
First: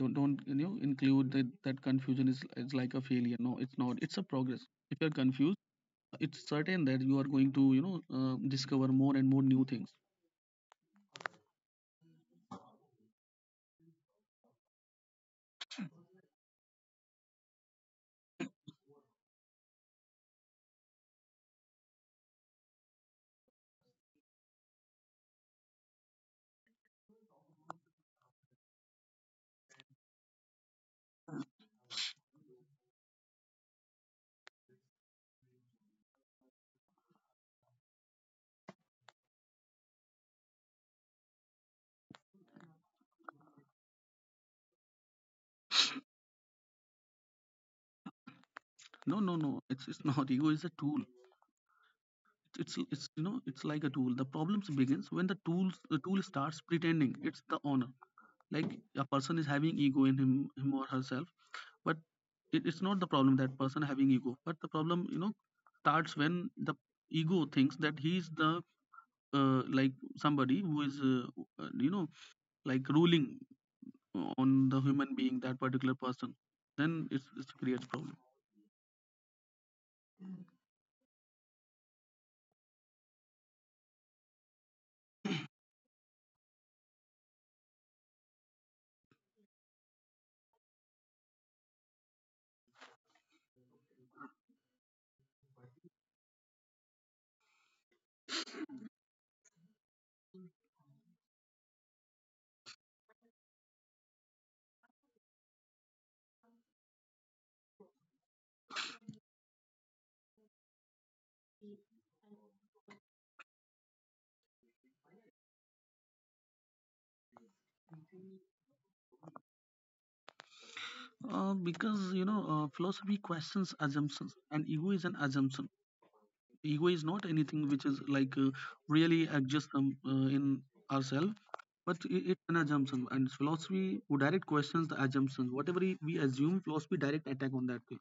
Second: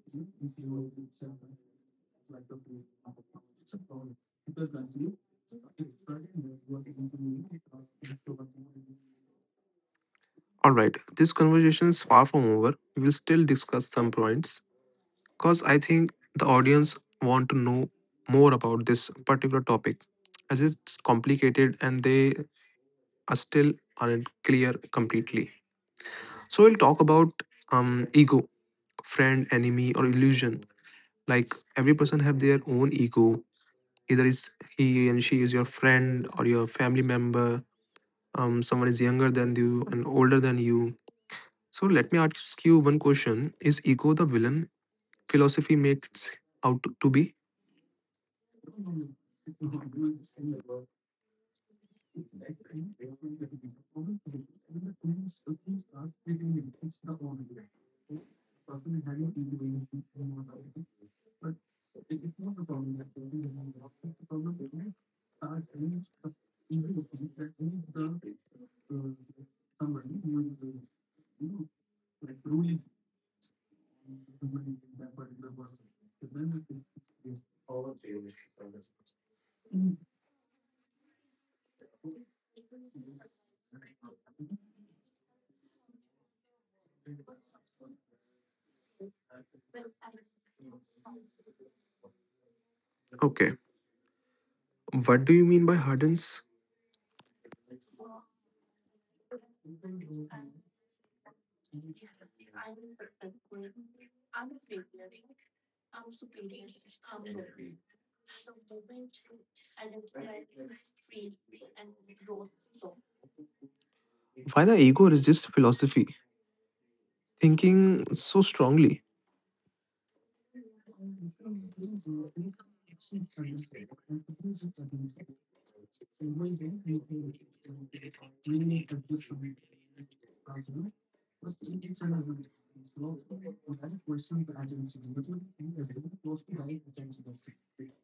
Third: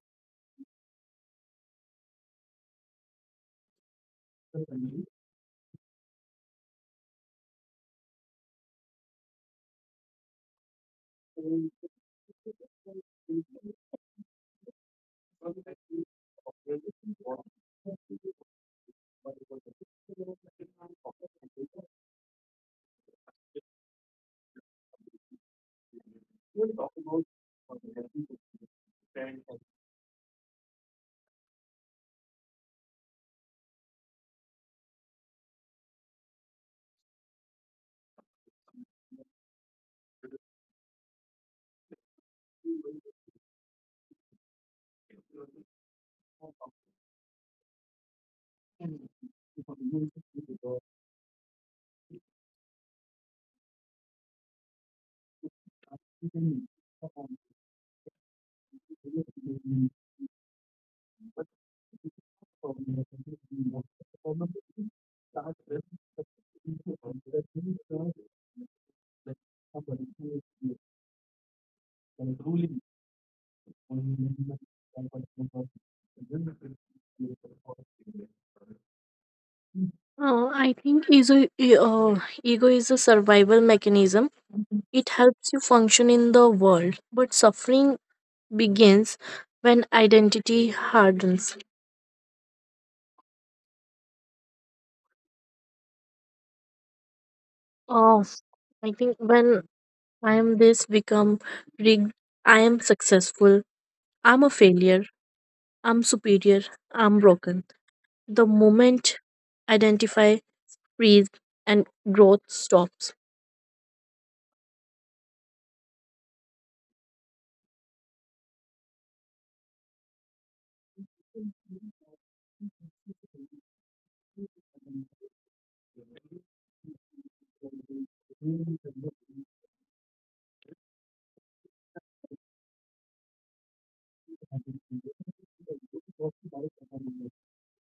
S3: Don't don't you know include that, that confusion is, is like a failure. No, it's not, it's a progress. If you're confused, it's certain that you are going to, you know uh, discover more and more new things.
S1: All right, this conversation is far from over. We will still discuss some points because I think the audience want to know more about this particular topic as it's complicated and they are still aren't clear completely. So we'll talk about, um, ego, friend, enemy, or illusion. Like every person have their own ego. Either is he and she is your friend or your family member. Um, someone is younger than you and older than you. So let me ask you one question. Is ego the villain philosophy makes out to be?
S3: No, no, no, it's it's not. Ego is a tool. It's it's it's you know it's like a tool. The problems begins when the tools the tool starts pretending it's the owner. Like, a person is having ego in him, him or herself, but it, it's not the problem that person having ego. But the problem, you know starts when the ego thinks that he's the, uh, like, somebody who is uh, uh, you know like ruling on the human being, that particular person, then it's, it creates problem.
S2: Uh, I think ego. A e- uh, Ego is a survival mechanism. It helps you function in the world, but suffering begins when identity hardens.
S1: Okay. What do you mean by hardens?
S2: Oh, I think when I am this become rigged. I am successful. I'm a failure. I'm superior. I'm broken. The moment identify freeze, and growth stops.
S1: Why the ego resists philosophy, thinking so strongly?
S3: Uh, because you know uh, philosophy questions assumptions and ego is an assumption. Ego is not anything which is, like, uh, really exists, um, uh, in ourselves. But i- it's an assumption, and philosophy who direct questions the assumptions, whatever we we assume, philosophy direct attack on that thing.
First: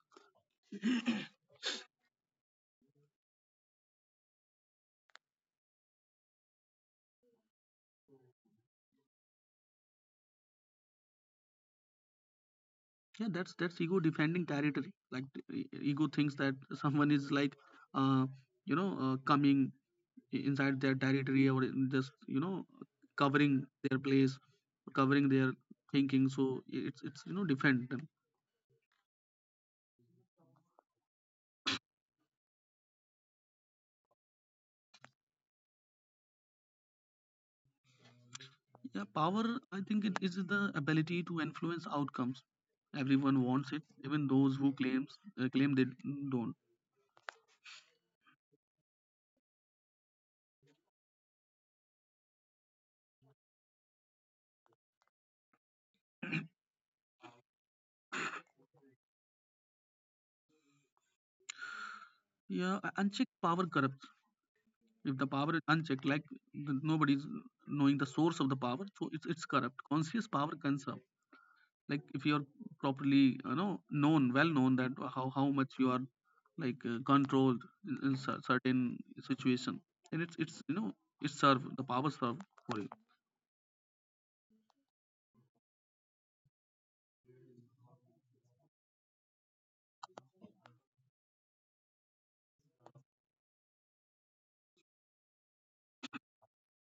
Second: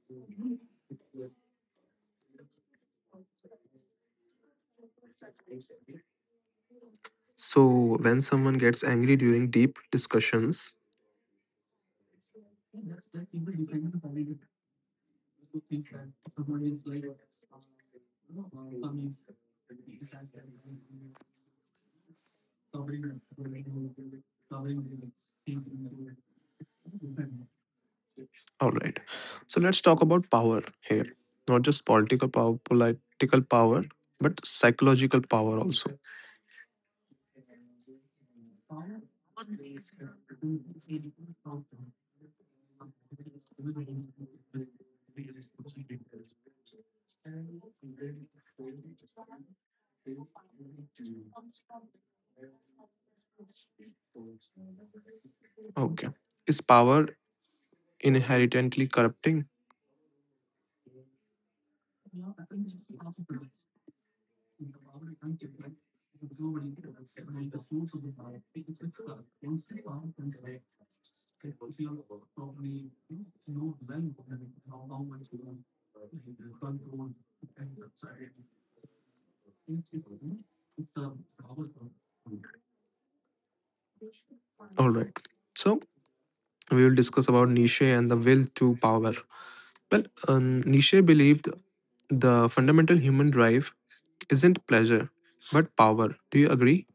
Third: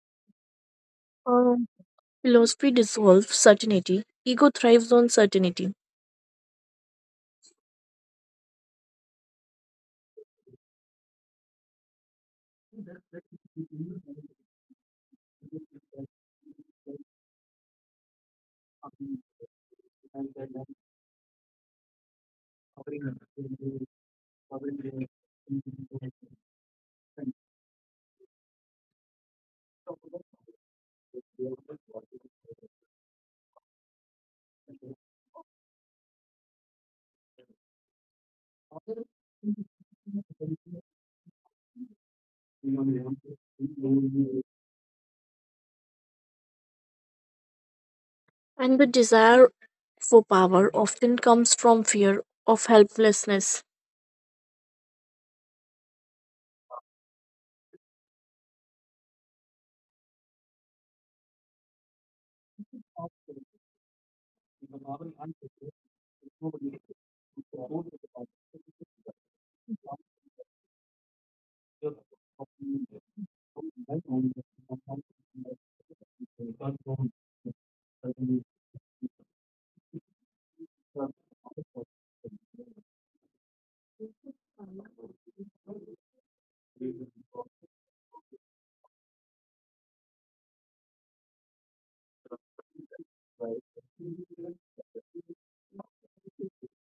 S2: Um, Philosophy dissolves certainty, ego thrives on certainty,
S1: So when someone gets angry during deep discussions.
S3: Yeah, that's that's ego defending territory. Like, e- ego thinks that <laughs> someone is, like, uh, you know uh, coming inside their territory, or in, just, you know covering their place, covering their thinking. So it's it's you know defend them.
S1: Alright. So let's talk about power here. Not just political power political power, but psychological power also.
S3: Yeah, power, I think it is the ability to influence outcomes. Everyone wants it, even those who claims uh, claim they don't.
S2: and the desire for power often comes from fear of helplessness.
S1: Okay. Is power inherently corrupting?
S3: Yeah, a- unchecked power corrupts. If the power is unchecked, like, th- nobody's knowing the source of the power, so it's it's corrupt. Conscious power conserves, like, if you're properly, you know known well known that how how much you are, like, uh, controlled in, in cer- certain situation. And it's it's you know it's served, the power served for you.
S1: Alright. So we will discuss about Nietzsche and the will to power. Well, um, Nietzsche believed the fundamental human drive isn't pleasure, but power. Do you agree?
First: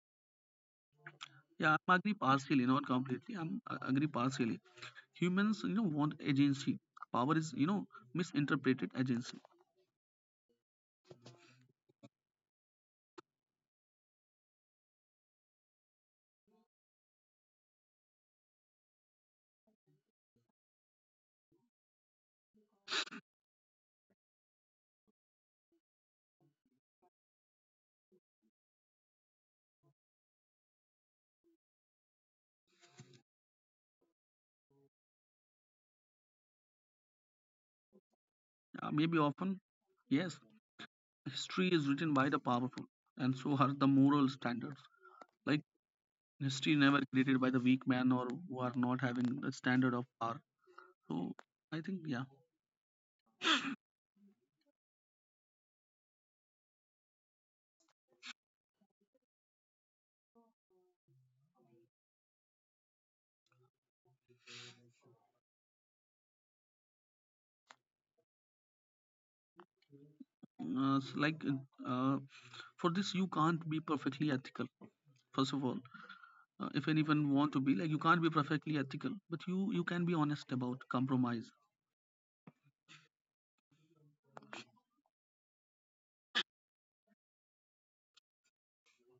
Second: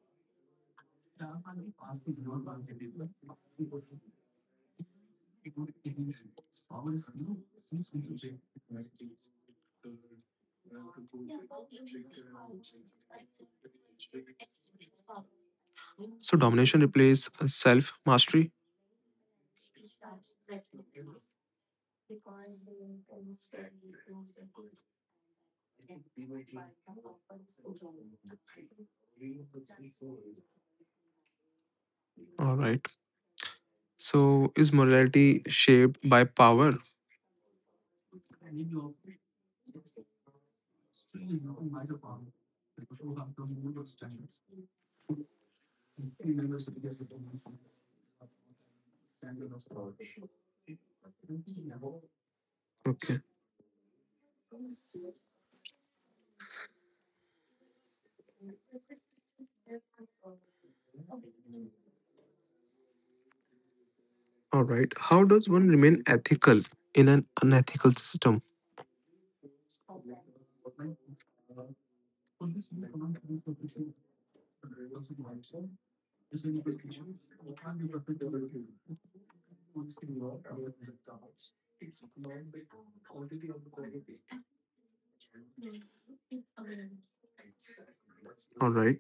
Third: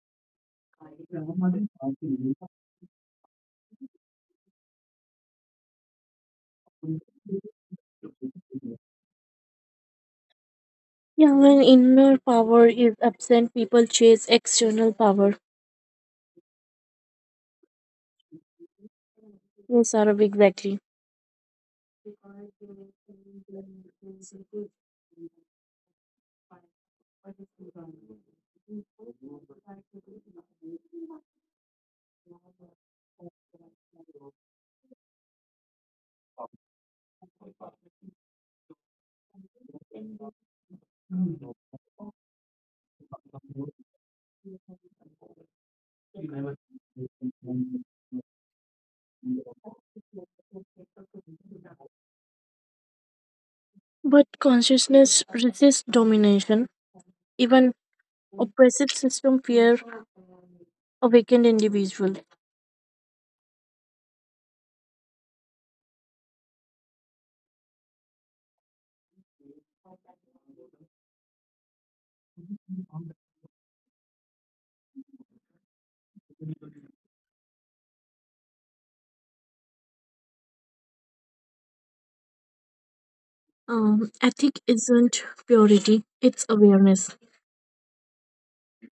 S3: Yeah, i'm agree partially, not completely, i'm uh, agree partially. Humans, you know want agency. Power is you know misinterpreted agency.
S2: Yeah, when inner power is absent, people chase external power.
S1: So, domination replaces self mastery.
S2: Yes, Arav, exactly.
S1: All right. So, is morality shaped by power?
S3: Uh, maybe often yes. History is written by the powerful, and so are the moral standards. Like, history never created by the weak man or who are not having a standard of power. So, I think, yeah.
S1: Okay.
S2: But consciousness resists domination. Even oppressive system fear awakened individual.
S1: All right. How does one remain ethical in an unethical system?
S3: Uh, s- like, uh, for this you can't be perfectly ethical. First of all, uh, if anyone want to be, like, you can't be perfectly ethical, but you you can be honest about compromise.
S2: Um, ethic isn't purity; it's awareness.
S1: All right.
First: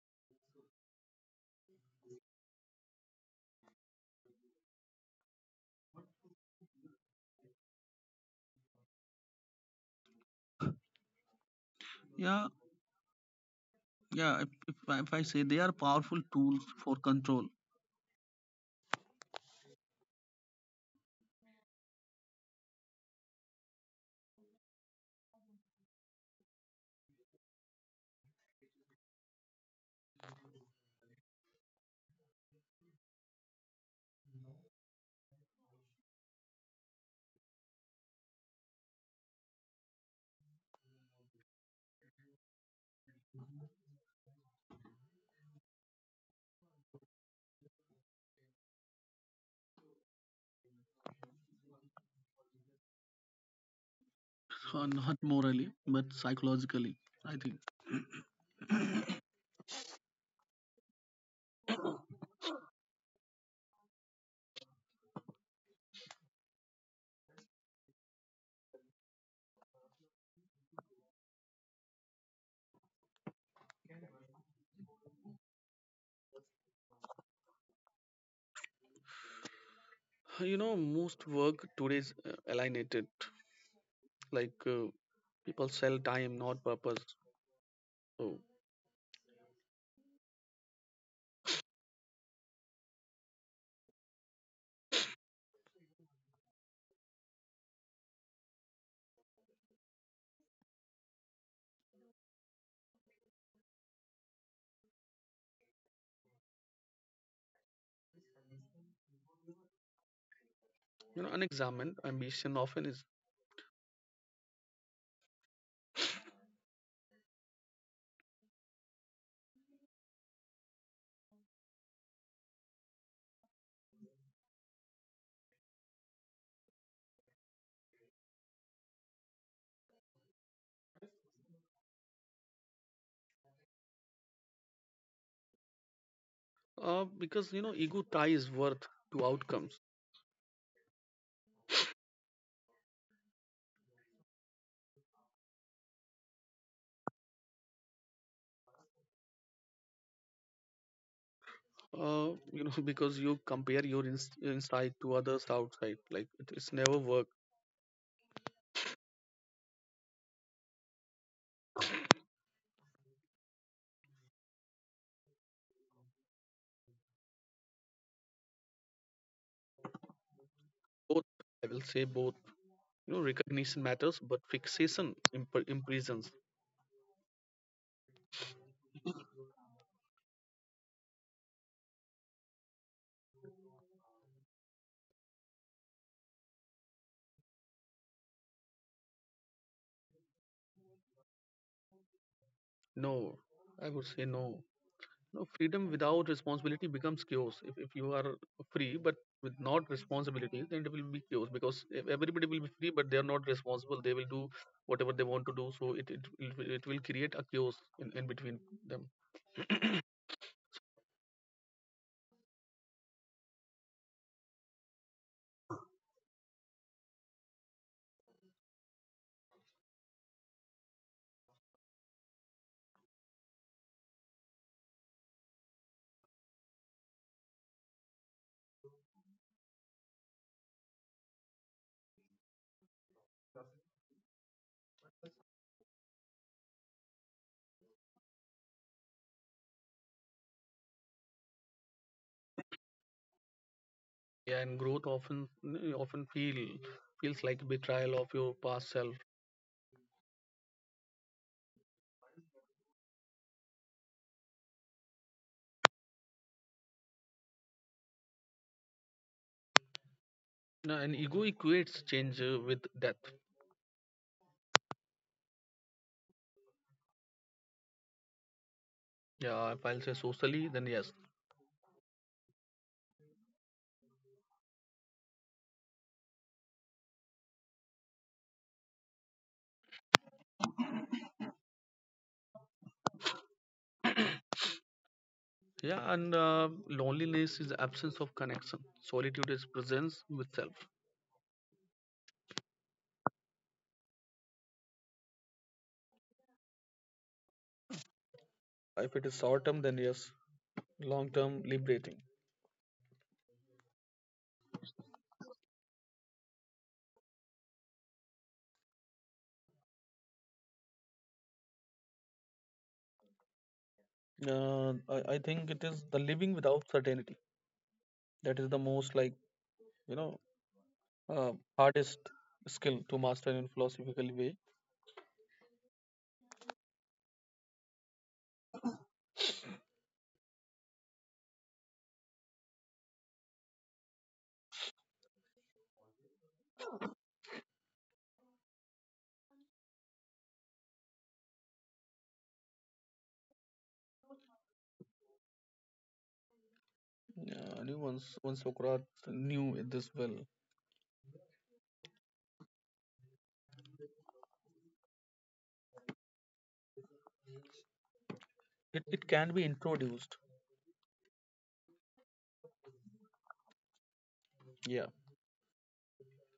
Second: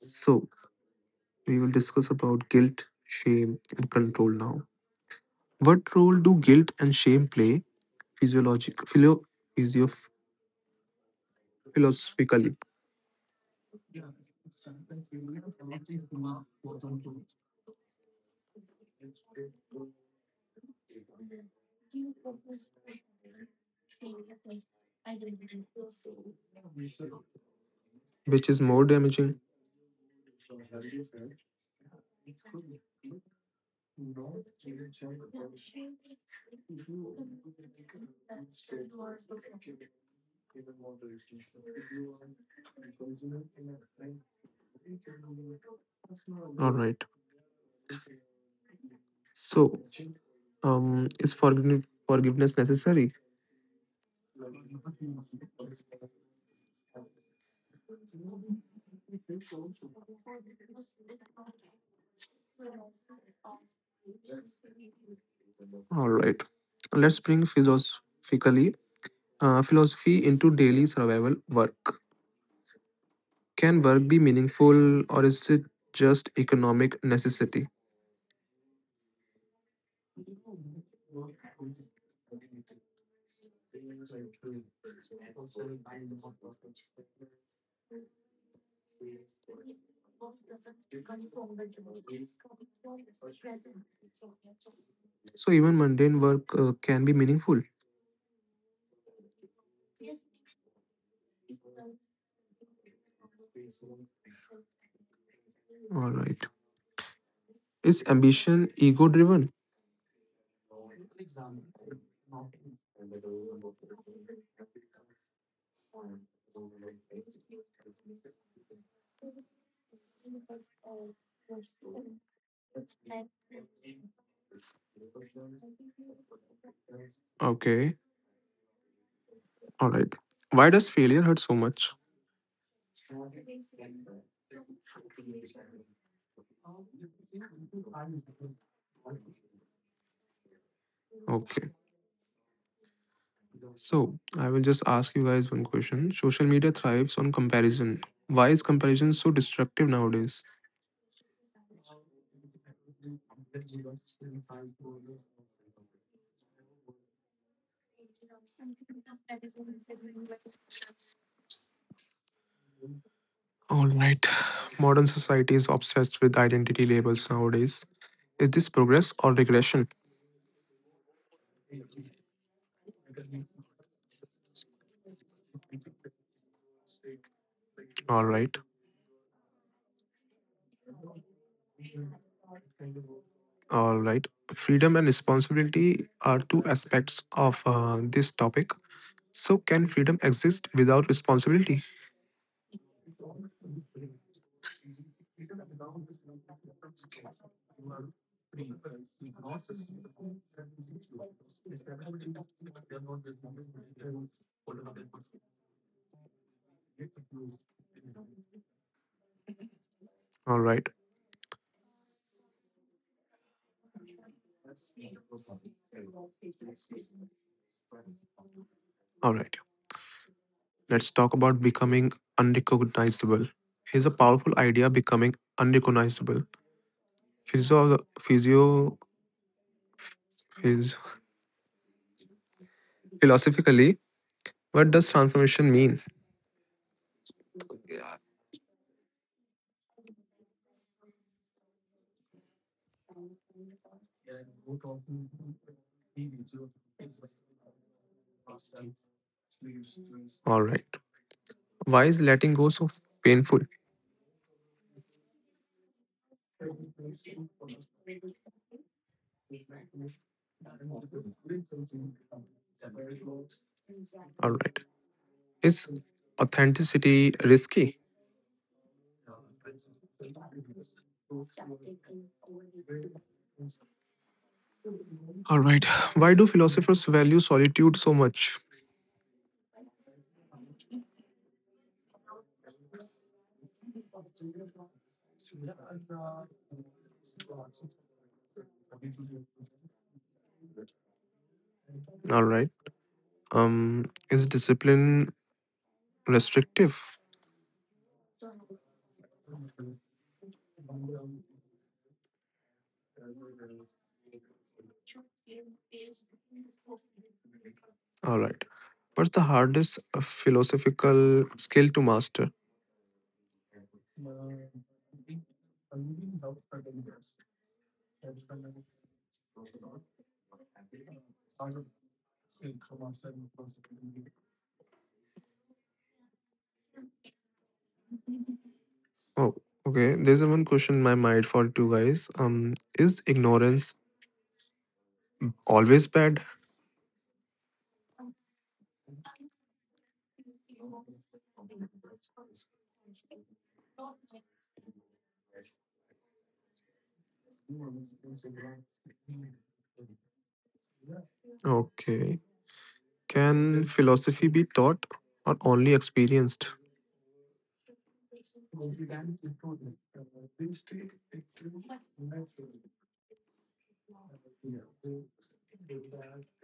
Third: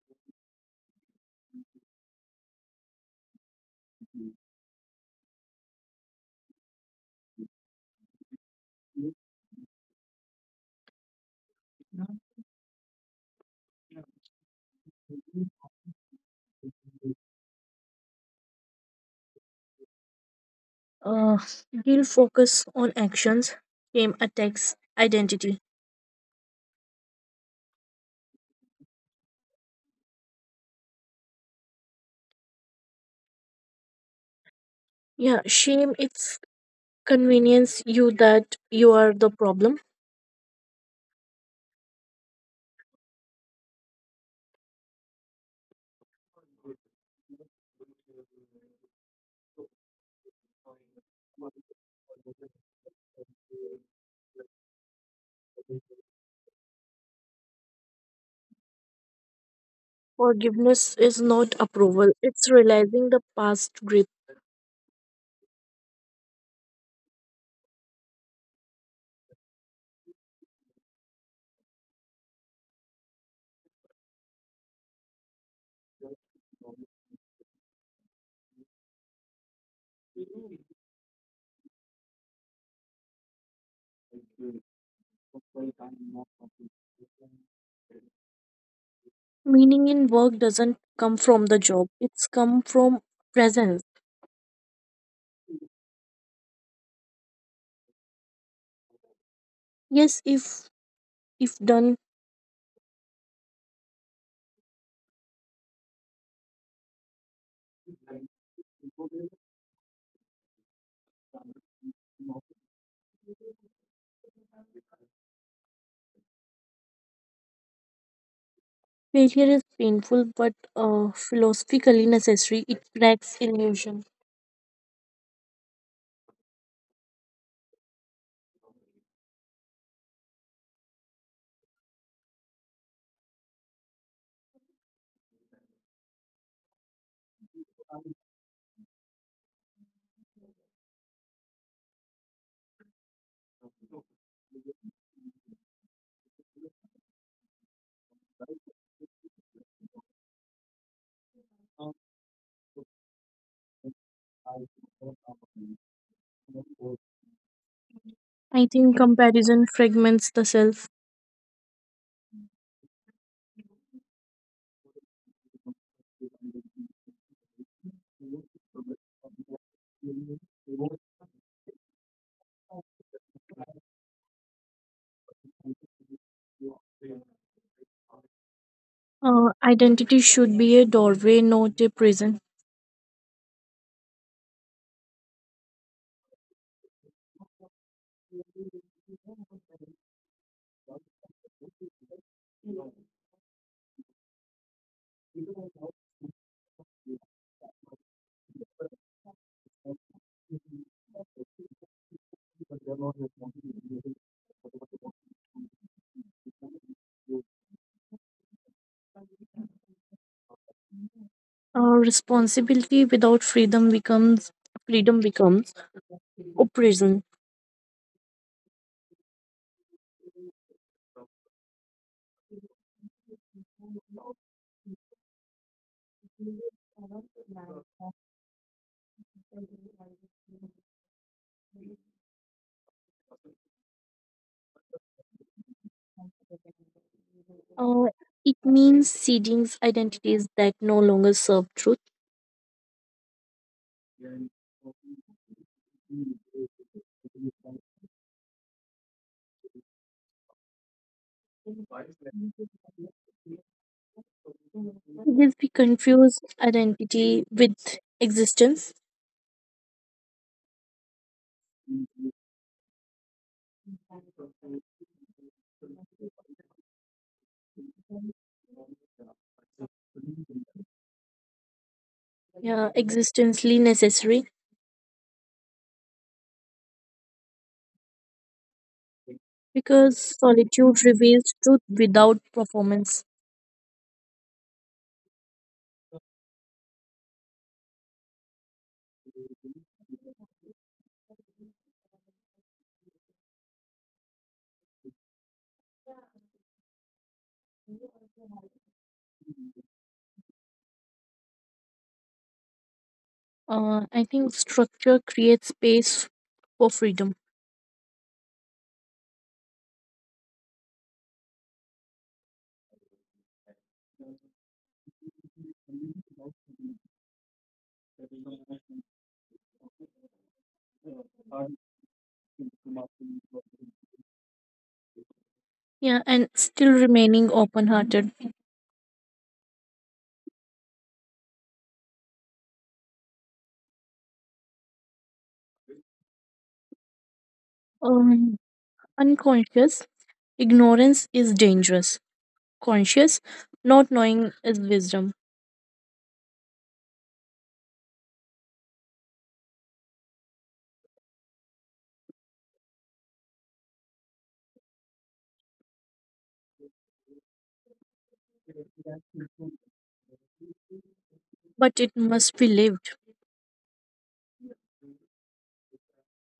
S1: So, we will discuss about guilt, shame, and control now. What role do guilt and shame play, physiologic, philo, physio,
S3: Yeah,
S1: philosophically,
S3: yeah. If if I, if I say, they are powerful tools for control.
S2: Uh, Guilt focus on actions. Shame attacks identity.
S1: which is more damaging.
S2: Yeah, shame it's convenience you that you are the problem.
S1: All right. So, um, is forgiveness forgiveness necessary?
S3: So, not morally but psychologically, I think.
S2: Forgiveness is not approval. It's realizing the past grip.
S1: All right. Let's bring philosophically uh, philosophy into daily survival work. Can work be meaningful, or is it just economic necessity?
S3: You know most work today is uh, alienated. Like, uh, people sell time, not purpose. So,
S2: Meaning in work doesn't come from the job. It's come from presence.
S1: So even mundane work uh, can be meaningful.
S2: Yes, if if done,
S1: All right. Is ambition ego driven?
S3: you know unexamined ambition often is.
S2: failure is painful, but uh, philosophically necessary. It cracks illusion.
S1: Okay. All right. Why does failure hurt so much?
S3: Uh, because you know ego ties worth to outcomes.
S1: Okay. So, I will just ask you guys one question. Social media thrives on comparison. Why is comparison so destructive nowadays?
S3: Uh, you know <laughs> because you compare your ins- inside to others outside. Like, it, it's never work.
S2: I think comparison fragments the self.
S1: All right. <sighs> Modern society is obsessed with identity labels nowadays. Is this progress or regression?
S3: Both, I will say both. You know recognition matters, but fixation imp- imprisons.
S1: All right.
S2: Uh, identity should be a doorway, not a prison.
S1: All right. Freedom and responsibility are two aspects of uh, this topic. So, can freedom exist without responsibility?
S3: No, I would say no. No freedom without responsibility becomes chaos. If if you are free but with not responsibility, then it will be chaos, because e- everybody will be free but they are not responsible. They will do whatever they want to do. So it it, it, will- it will create a chaos in, in between them.
S1: All right.
S2: Uh, responsibility without freedom becomes freedom becomes oppression.
S1: All right. Let's talk about becoming unrecognizable. Here's a powerful idea, becoming unrecognizable. Physio, physio, phys- Philosophically, what does transformation mean?
S2: Uh, it means ceding identities that no longer serve truth.
S3: Yeah, and growth often often feel feels like betrayal of your past self.
S1: All right. Why is letting go so painful?
S2: Because we confuse identity with existence,
S3: No, and ego equates change uh, with death.
S1: All right. Is authenticity risky?
S3: Yeah, if I'll say socially, then yes.
S2: yeah, existentially necessary.
S1: All right. <sighs> Why do philosophers value solitude so much?
S2: Because solitude reveals truth without performance.
S3: Yeah, and uh, loneliness is absence of connection. Solitude is presence with self.
S1: All right. Um, is discipline restrictive?
S3: If it is short term, then yes. Long term, liberating.
S2: Uh, I think structure creates space for freedom.
S1: All right. What's the hardest philosophical skill to master?
S3: Uh, I, I think it is the living without certainty. That is the most, like, you know uh, hardest skill to master in philosophical way.
S2: Yeah, and still remaining open hearted.
S1: Oh, okay. There's a one question in my mind for two guys. Um, is ignorance always bad?
S2: Um, unconscious ignorance is dangerous. Conscious not knowing is wisdom,
S3: Yeah, only once once Socrates knew this well.
S1: Okay. Can philosophy be taught or only experienced?
S3: It, it can be introduced.
S2: but it must be lived.
S3: Yeah.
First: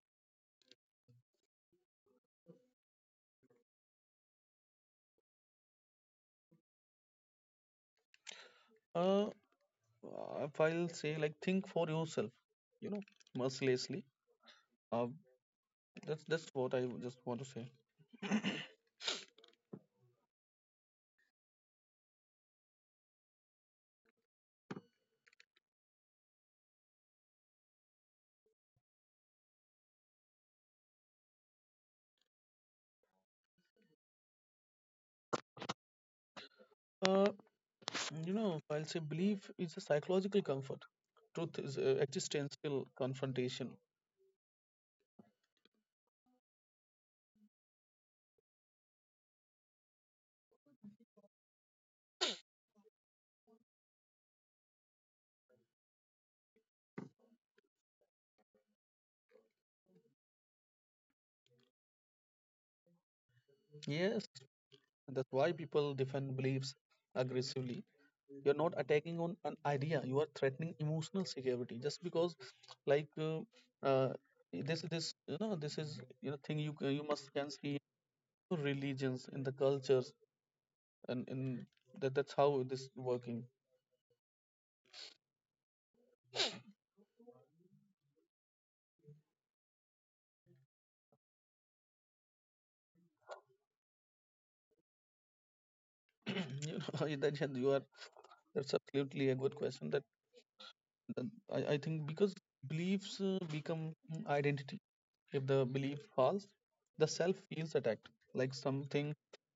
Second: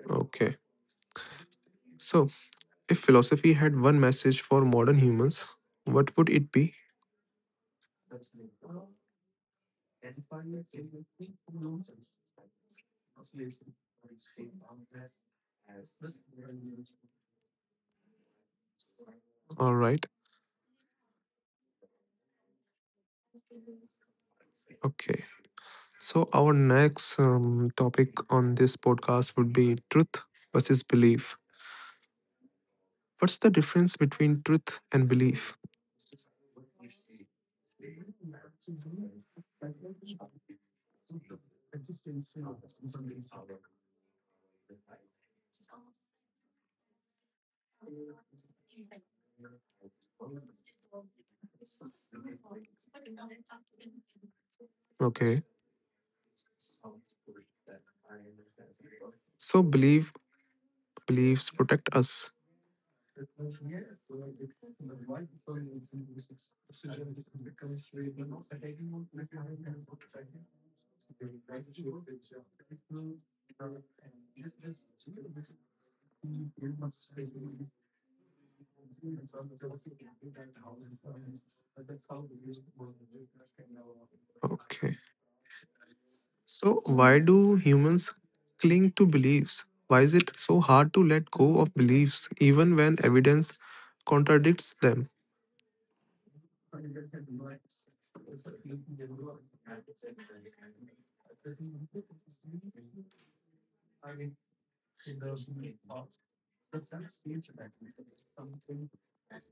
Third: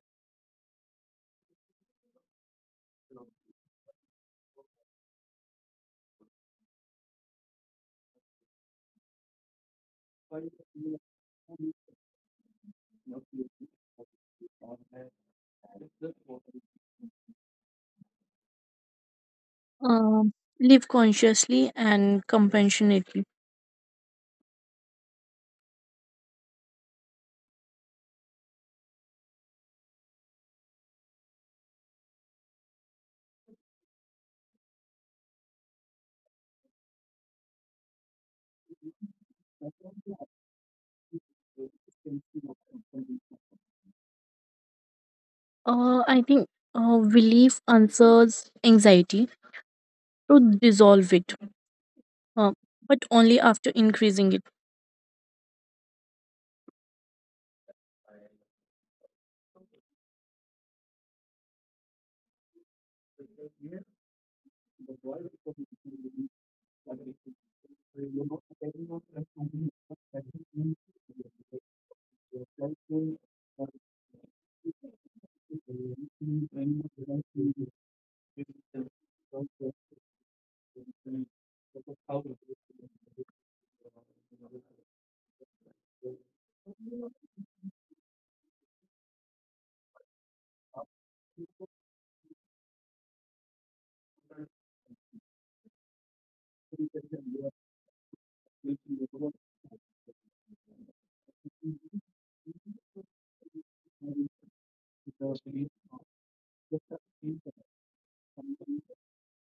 S1: Okay. So, if philosophy had one message for modern humans, what would it be?
S3: Uh, if I'll say, like, think for yourself, you know, mercilessly. Uh, that's that's what I just want to say.
S1: All right.
S2: Um, live consciously and compassionately.
S1: Okay. So, our next, um, topic on this podcast would be truth versus belief. What's the difference between truth and belief?
S3: Uh, you know, I'll say belief is a psychological comfort. Truth is uh, existential confrontation.
S2: Uh, I think uh, relief answers anxiety to dissolve it, uh, but only after increasing it.
S1: Okay, so belief beliefs protect us.
S3: Yes, that's why people defend beliefs aggressively. You're not attacking on an idea. You are threatening emotional security, just because, like, uh, uh, this this you know this is you know thing you ca- you must can see in religions, in the cultures, and in, that that's how this working.
S1: Okay, so why do humans cling to beliefs? Why is it so hard to let go of beliefs even when evidence contradicts them?
S3: <clears throat> you know <laughs> that you are that's absolutely a good question that Then I, I think, because beliefs uh, become, mm, identity. If the belief falls, the self feels attacked. Like something,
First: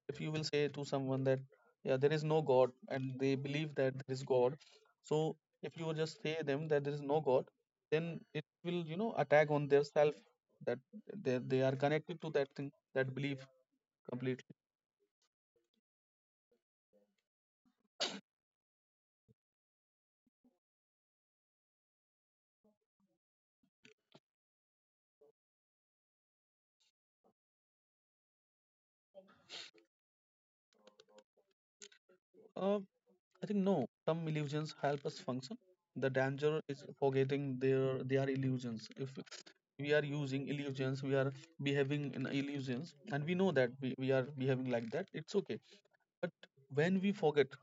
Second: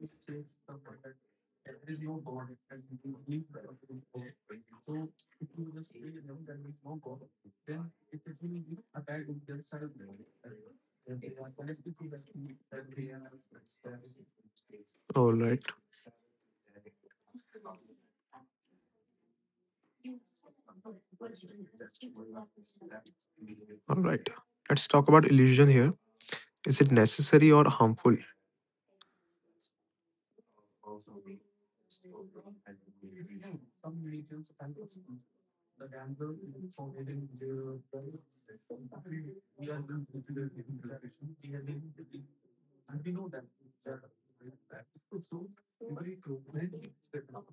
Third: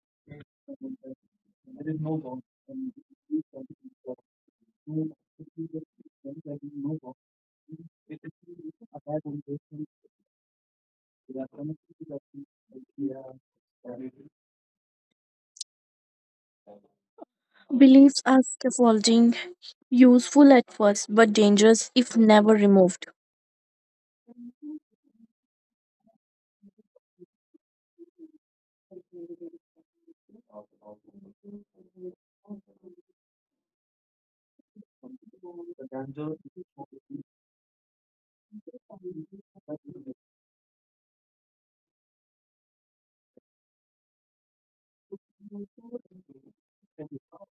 S3: if you will say to someone that, yeah, there is no God, and they believe that there is God. So if you just say them that there is no God, then it will, you know, attack on their self, that they, they are connected to that thing, that belief, completely.
S1: All right.
S2: Beliefs are scaffolding, useful at first, but dangerous if never removed.
S1: All right. Let's talk about illusion here. Is it necessary or harmful?
S3: Uh, I think no. Some illusions help us function. The danger is forgetting their they are illusions. If we are using illusions, we are behaving in illusions, and we know that we, we are behaving like that. It's okay. But when we forget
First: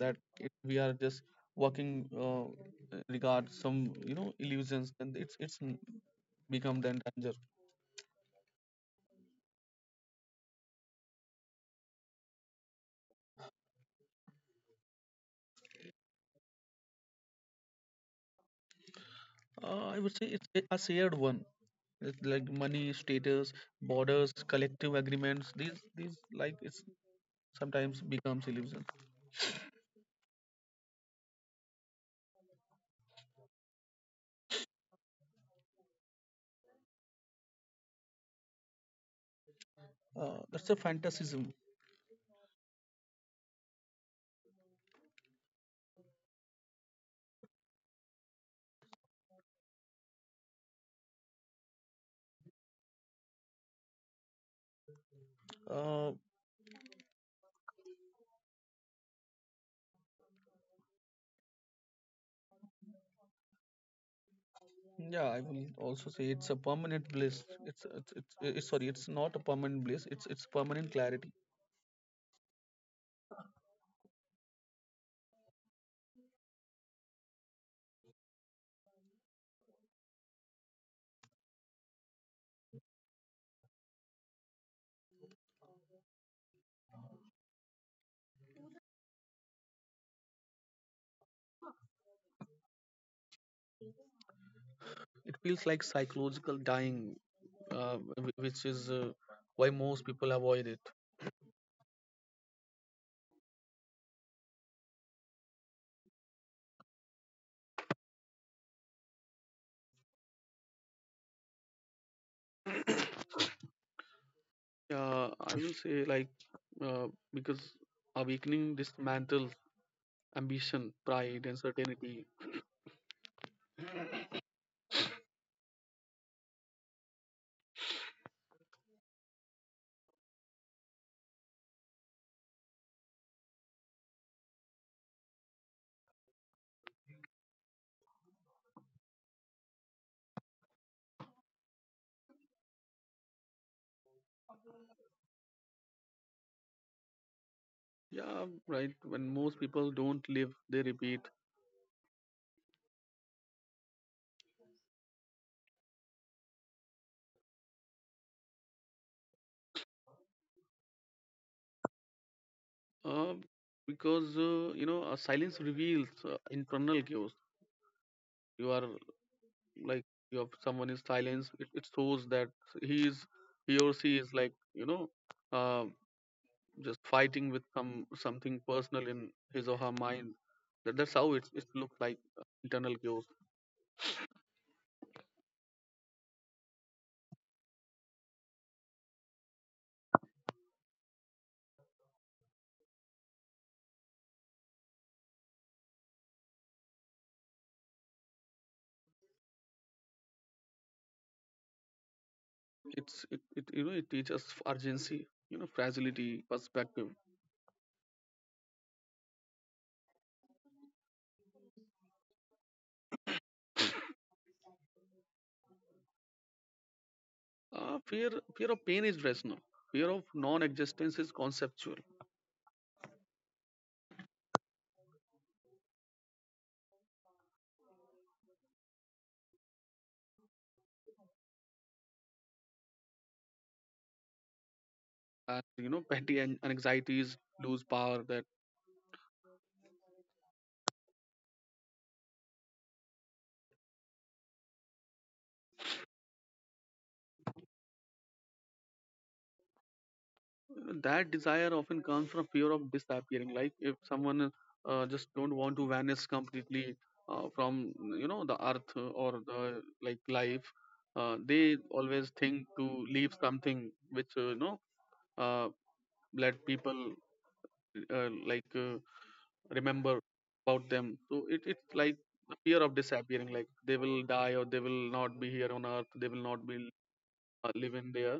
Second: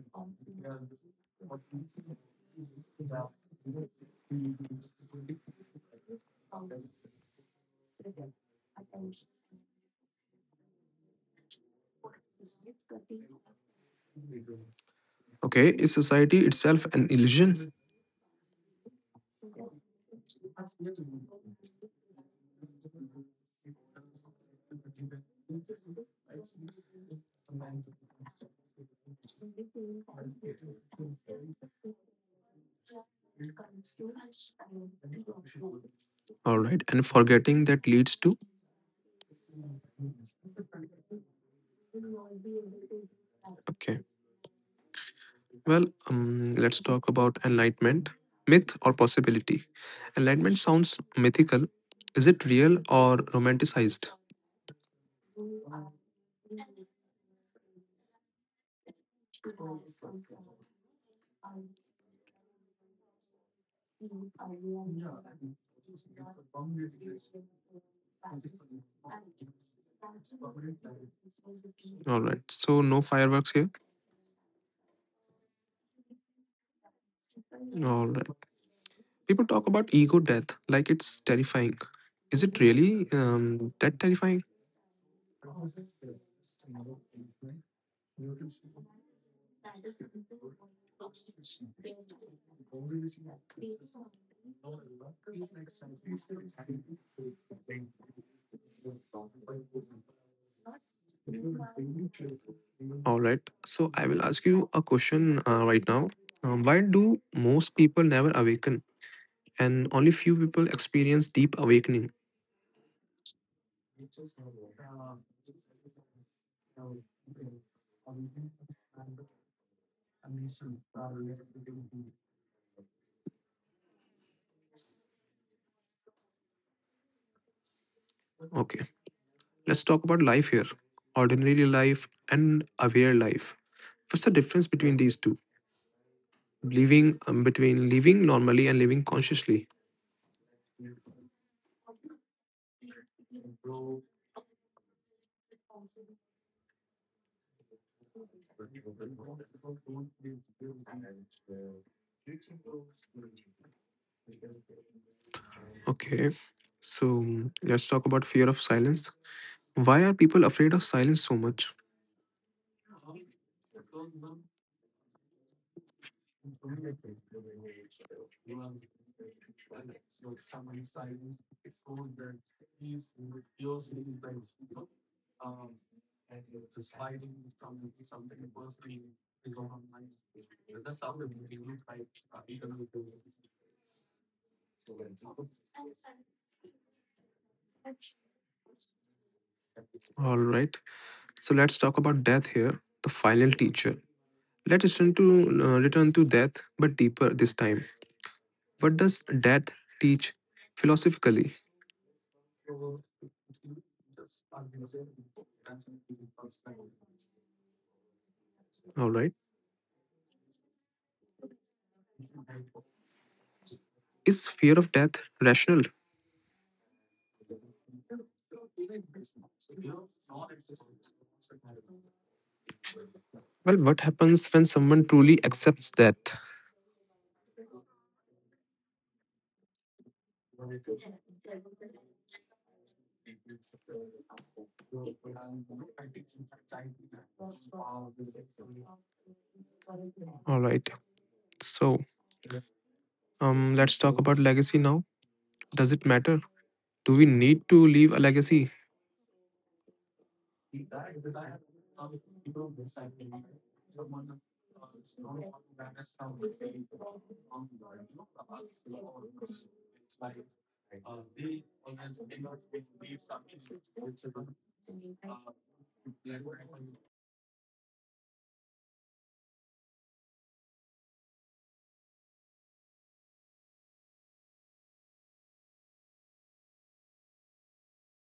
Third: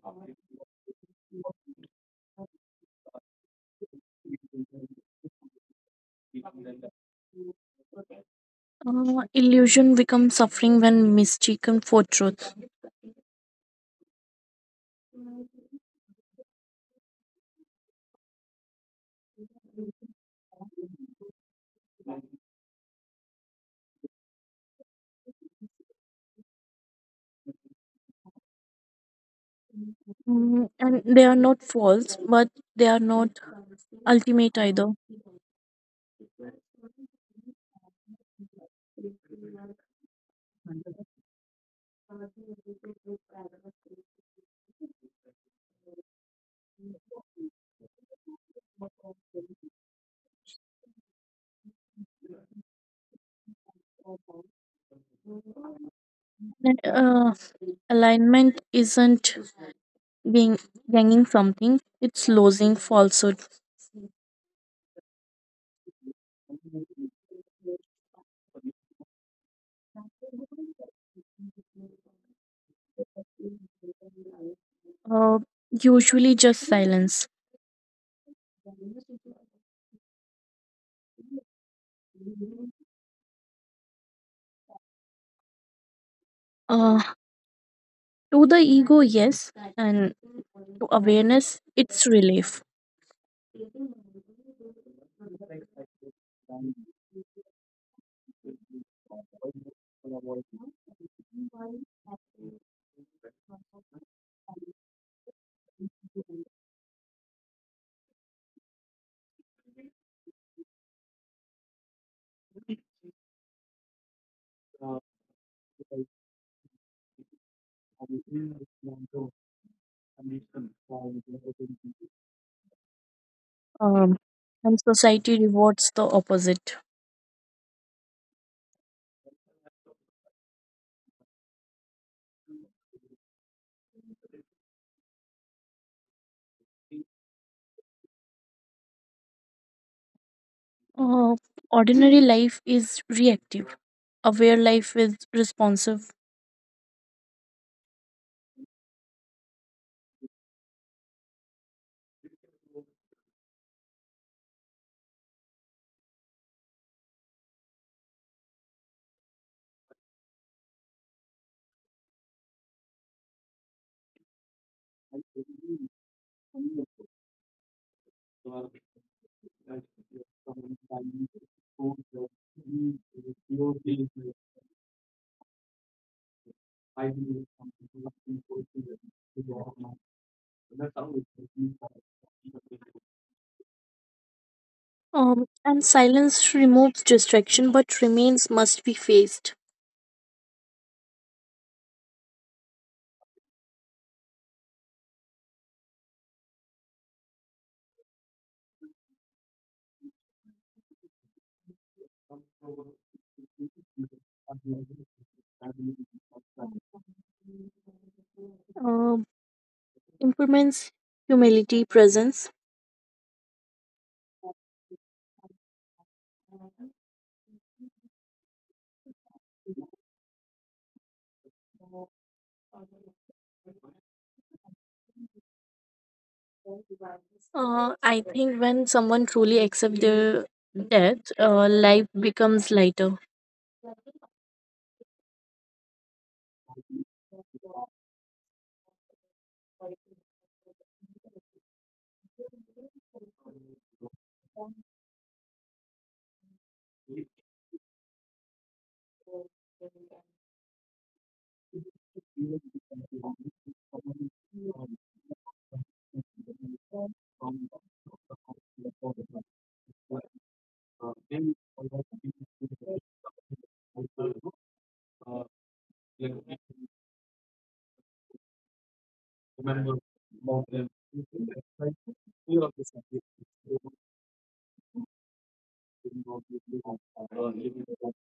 S3: that it, we are just working uh, regard some you know illusions, then it's it's n- become then danger.
S2: Uh, illusion becomes suffering when mistaken for truth.
S1: Okay, is society itself an illusion?
S3: Uh, I would say it's a a shared one. It's like money, status, borders, collective agreements. These these, like, it's, sometimes becomes illusion.
S2: Mm, and they are not false, but they are not ultimate either.
S1: All right, and forgetting that leads to
S3: Uh, that's a fantasism.
S1: okay. Well, um, let's talk about enlightenment, myth or possibility. Enlightenment sounds mythical. Is it real or romanticized?
S3: Uh,
S2: Uh, alignment isn't being gaining something, it's losing falsehood.
S3: yeah, I will also say it's a permanent bliss. It's it's, it's uh, it's Sorry, it's not a permanent bliss. It's it's permanent clarity.
S1: All right, so no fireworks here.
S2: Uh, Usually just silence.
S1: All right, people talk about ego death like it's terrifying. Is it really um, that terrifying?
S2: Uh, to the ego, yes, and to awareness, it's relief.
S3: It feels like psychological dying, uh, wh- which is uh, why most people avoid it.
S1: All right. So I will ask you a question uh, right now. Um, why do most people never awaken and only few people experience deep awakening?
S3: Yeah, I will say, like, uh, because awakening dismantles ambition, pride, and certainty.
S2: Um, and society rewards the opposite.
S1: Okay. Let's talk about life here, ordinary life and aware life. What's the difference between these two? Living um, between living normally and living consciously.
S2: Uh, ordinary life is reactive, aware life is responsive,
S3: Yeah, right. When most people don't live, they repeat.
S1: Okay. So let's talk about fear of silence. Why are people afraid of silence so much?
S3: Uh, because, uh, you know, uh, silence reveals uh, internal chaos. You are, like, you have someone is silence. It, it shows that he is he or she is, like, you know, uh, just fighting with some something personal in his or her mind. That, that's how it it looks like uh, internal chaos.
S2: um, and silence removes distraction but remains must be faced.
S1: All right. So let's talk about death here, the final teacher. Let us turn to uh, return to death, but deeper this time. What does death teach philosophically?
S3: It's it, it you know it teaches urgency. You know, fragility, perspective.
S1: All
S2: Um
S1: right,
S2: improvements humility, presence.
S1: is fear of death rational?
S3: Uh, fear fear of pain is rational. Fear of non-existence is conceptual.
S1: Well, what happens when someone truly accepts death?
S2: Uh, I think when someone truly accepts their death, uh, life becomes lighter.
S3: And you know petty an- anxieties lose power that
S1: All right, so, um, let's talk about legacy now. Does it matter? Do we need to leave a legacy?
S3: That desire often comes from fear of disappearing. Like, if someone, uh, just don't want to vanish completely uh, from, you know the earth or the, like, life. Uh, they always think to leave something which, uh, you know uh, let people, uh, like, uh, remember about them. So it, it's like the fear of disappearing, like they will die or they will not be here on earth, they will not be uh, living there.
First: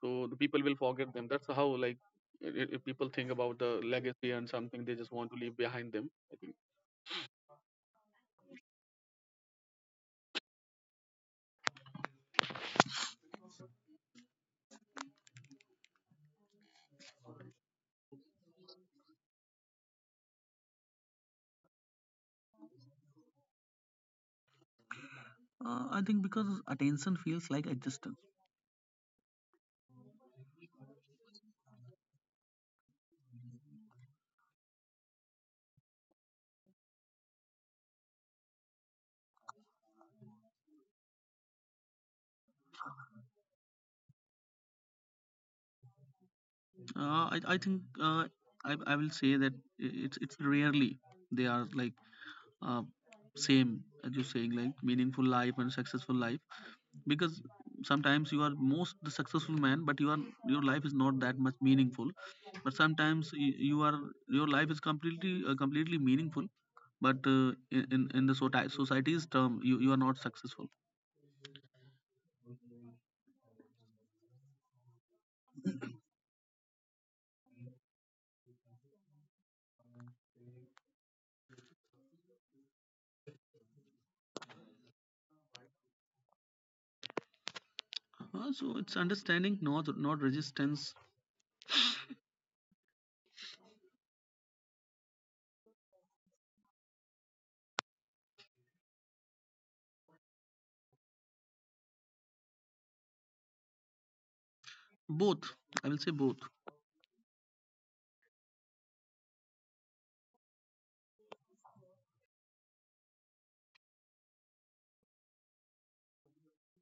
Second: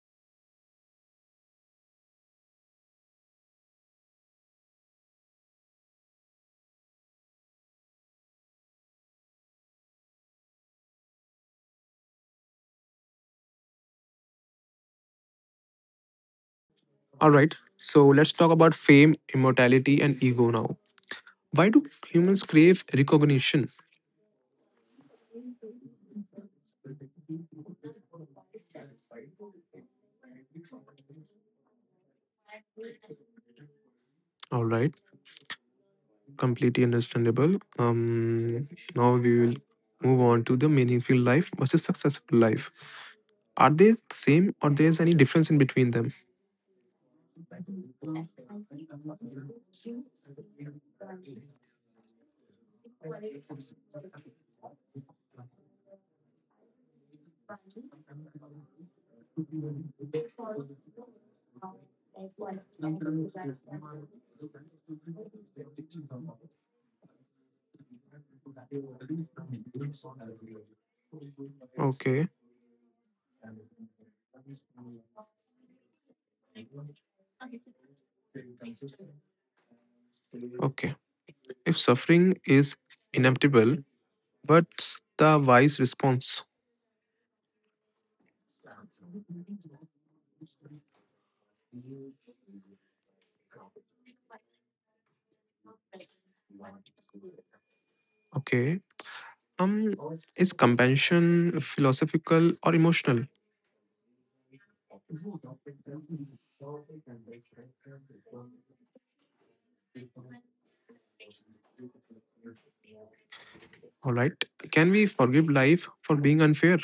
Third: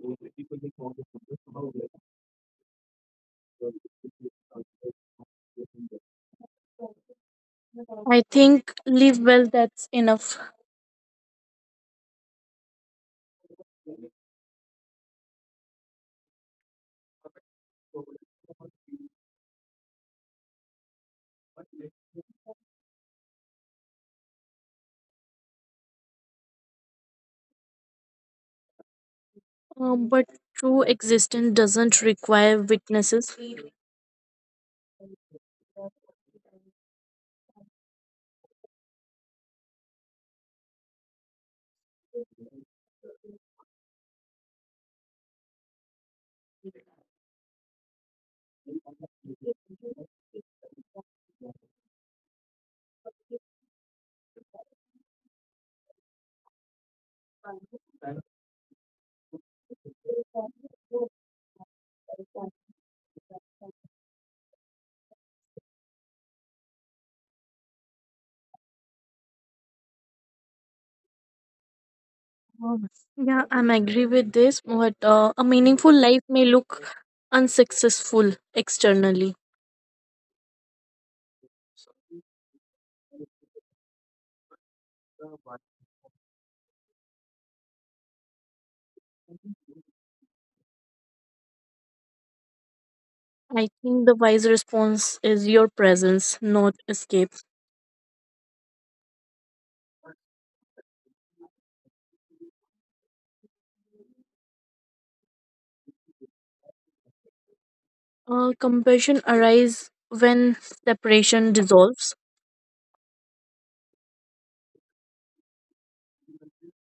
S3: So the people will forget them. That's how, like, i- if people think about the legacy and something, they just want to leave behind them, i think.
S2: I think live well, that's enough.
S1: All right, so let's talk about fame, immortality, and ego now. Why do humans crave recognition?
S3: Uh, I think because attention feels like existence.
S2: Um, but true existence doesn't require witnesses.
S1: All right, completely understandable. Um, now we will move on to the meaningful life versus successful life. Are they the same or there's any difference in between them?
S3: Uh, I, I think, uh, I, I will say that, i- it's it's rarely they are, like, uh, same, as you're saying, like meaningful life and successful life, because sometimes you are most the successful man, but you are your life is not that much meaningful. But sometimes y- you are your life is completely uh, completely meaningful, but uh, in in in the soti- society's term, you, you are not successful.
S1: Okay,
S2: Oh, yeah, I'm agree with this. But uh, a meaningful life may look unsuccessful externally.
S1: okay. If suffering is inevitable, what's the wise response?
S3: Uh, so, it's understanding, not not resistance.
S2: I think the wise response is your presence, not escape.
S1: Okay. Um, is compassion philosophical or emotional?
S3: Both, I will say both.
S2: Uh, compassion arises when separation dissolves.
S1: All right. Can we forgive life for being unfair?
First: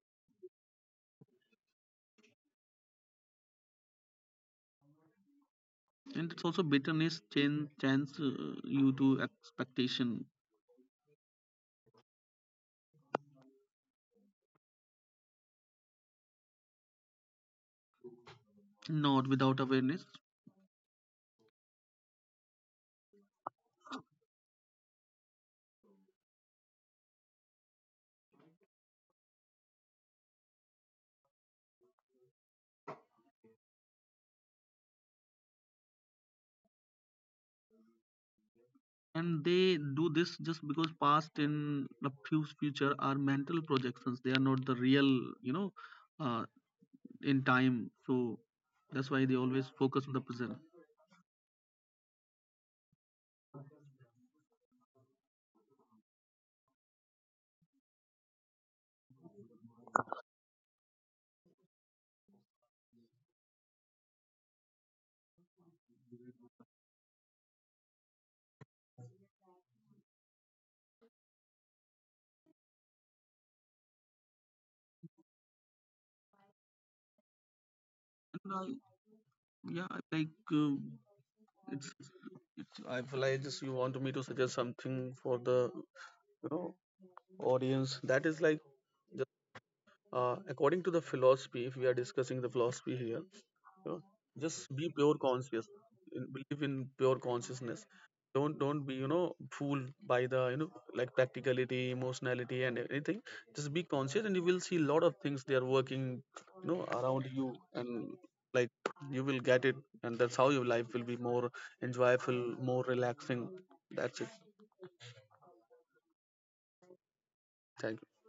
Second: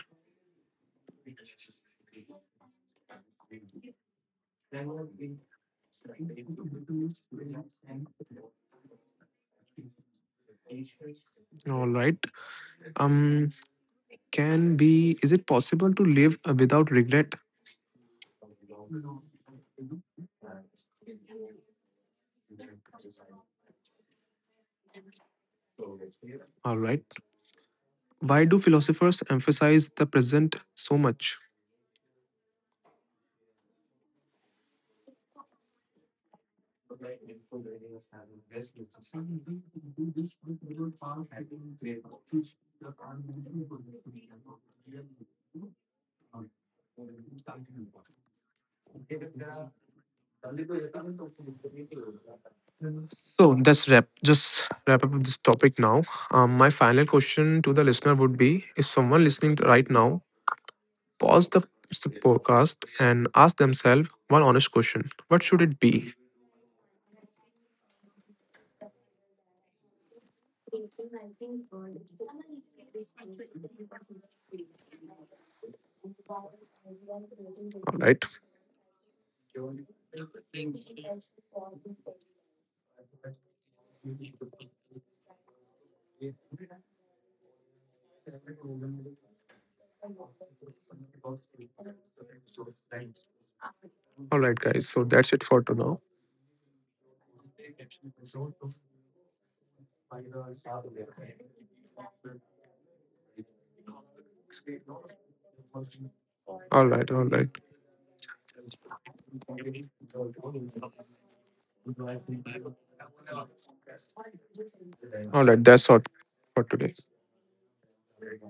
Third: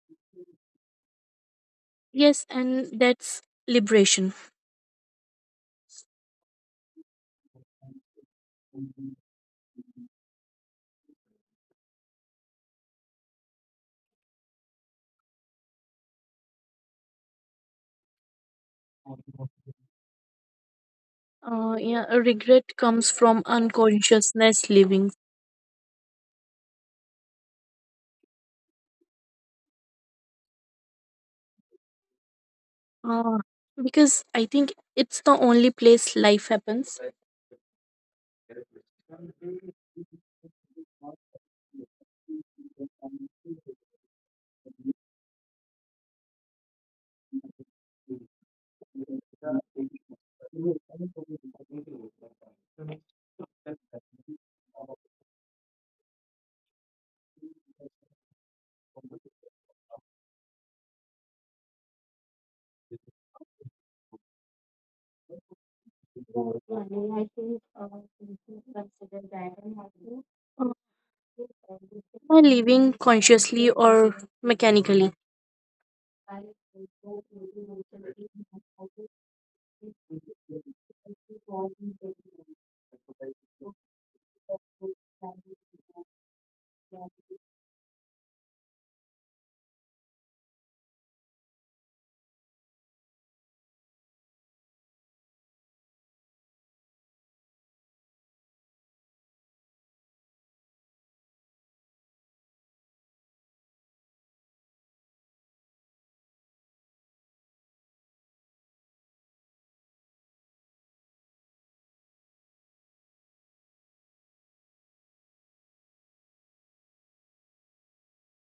S2: Yes, and that's liberation.
S3: And it's also bitterness, chain chance uh, you to expectation.
S1: All right. Um, can be is it possible to live without regret?
S3: Not without awareness.
S2: Uh, yeah, a regret comes from unconsciousness living.
S1: All right. Why do philosophers emphasize the present so much?
S2: Uh, because I think it's the only place life happens.
S3: And they do this just because past and the fuse future are mental projections. They are not the real, you know uh, in time. So that's why they always focus on the present.
S1: So that's wrap. Just wrap up this topic now. Um, my final question to the listener would be: If someone listening to right now, pause the s- podcast and ask themselves one honest question: What should it be?
S2: More money, I think uh, we should consider that and how to, uh, give everything. By living consciously or mechanically.
S1: All right,
S3: And, I, yeah, I like, uh, It's, it's I feel like, just, you want me to suggest something for the, you know audience that is like, just, uh, according to the philosophy, if we are discussing the philosophy here, you know,
S1: all right, guys.
S3: just
S1: So
S3: be
S1: that's it
S3: pure
S1: for to
S3: conscious,
S1: now.
S3: in- believe in pure consciousness. Don't don't be, you know fooled by the, you know like, practicality, emotionality, and anything. Just be conscious and you will see a lot of things they are working,
S1: All
S3: you know
S1: right, all
S3: around
S1: right,
S3: you. And, like, you will get it. And that's how your life will be more enjoyable, more relaxing. That's it.
S1: all right. That's all for today.
S3: Thank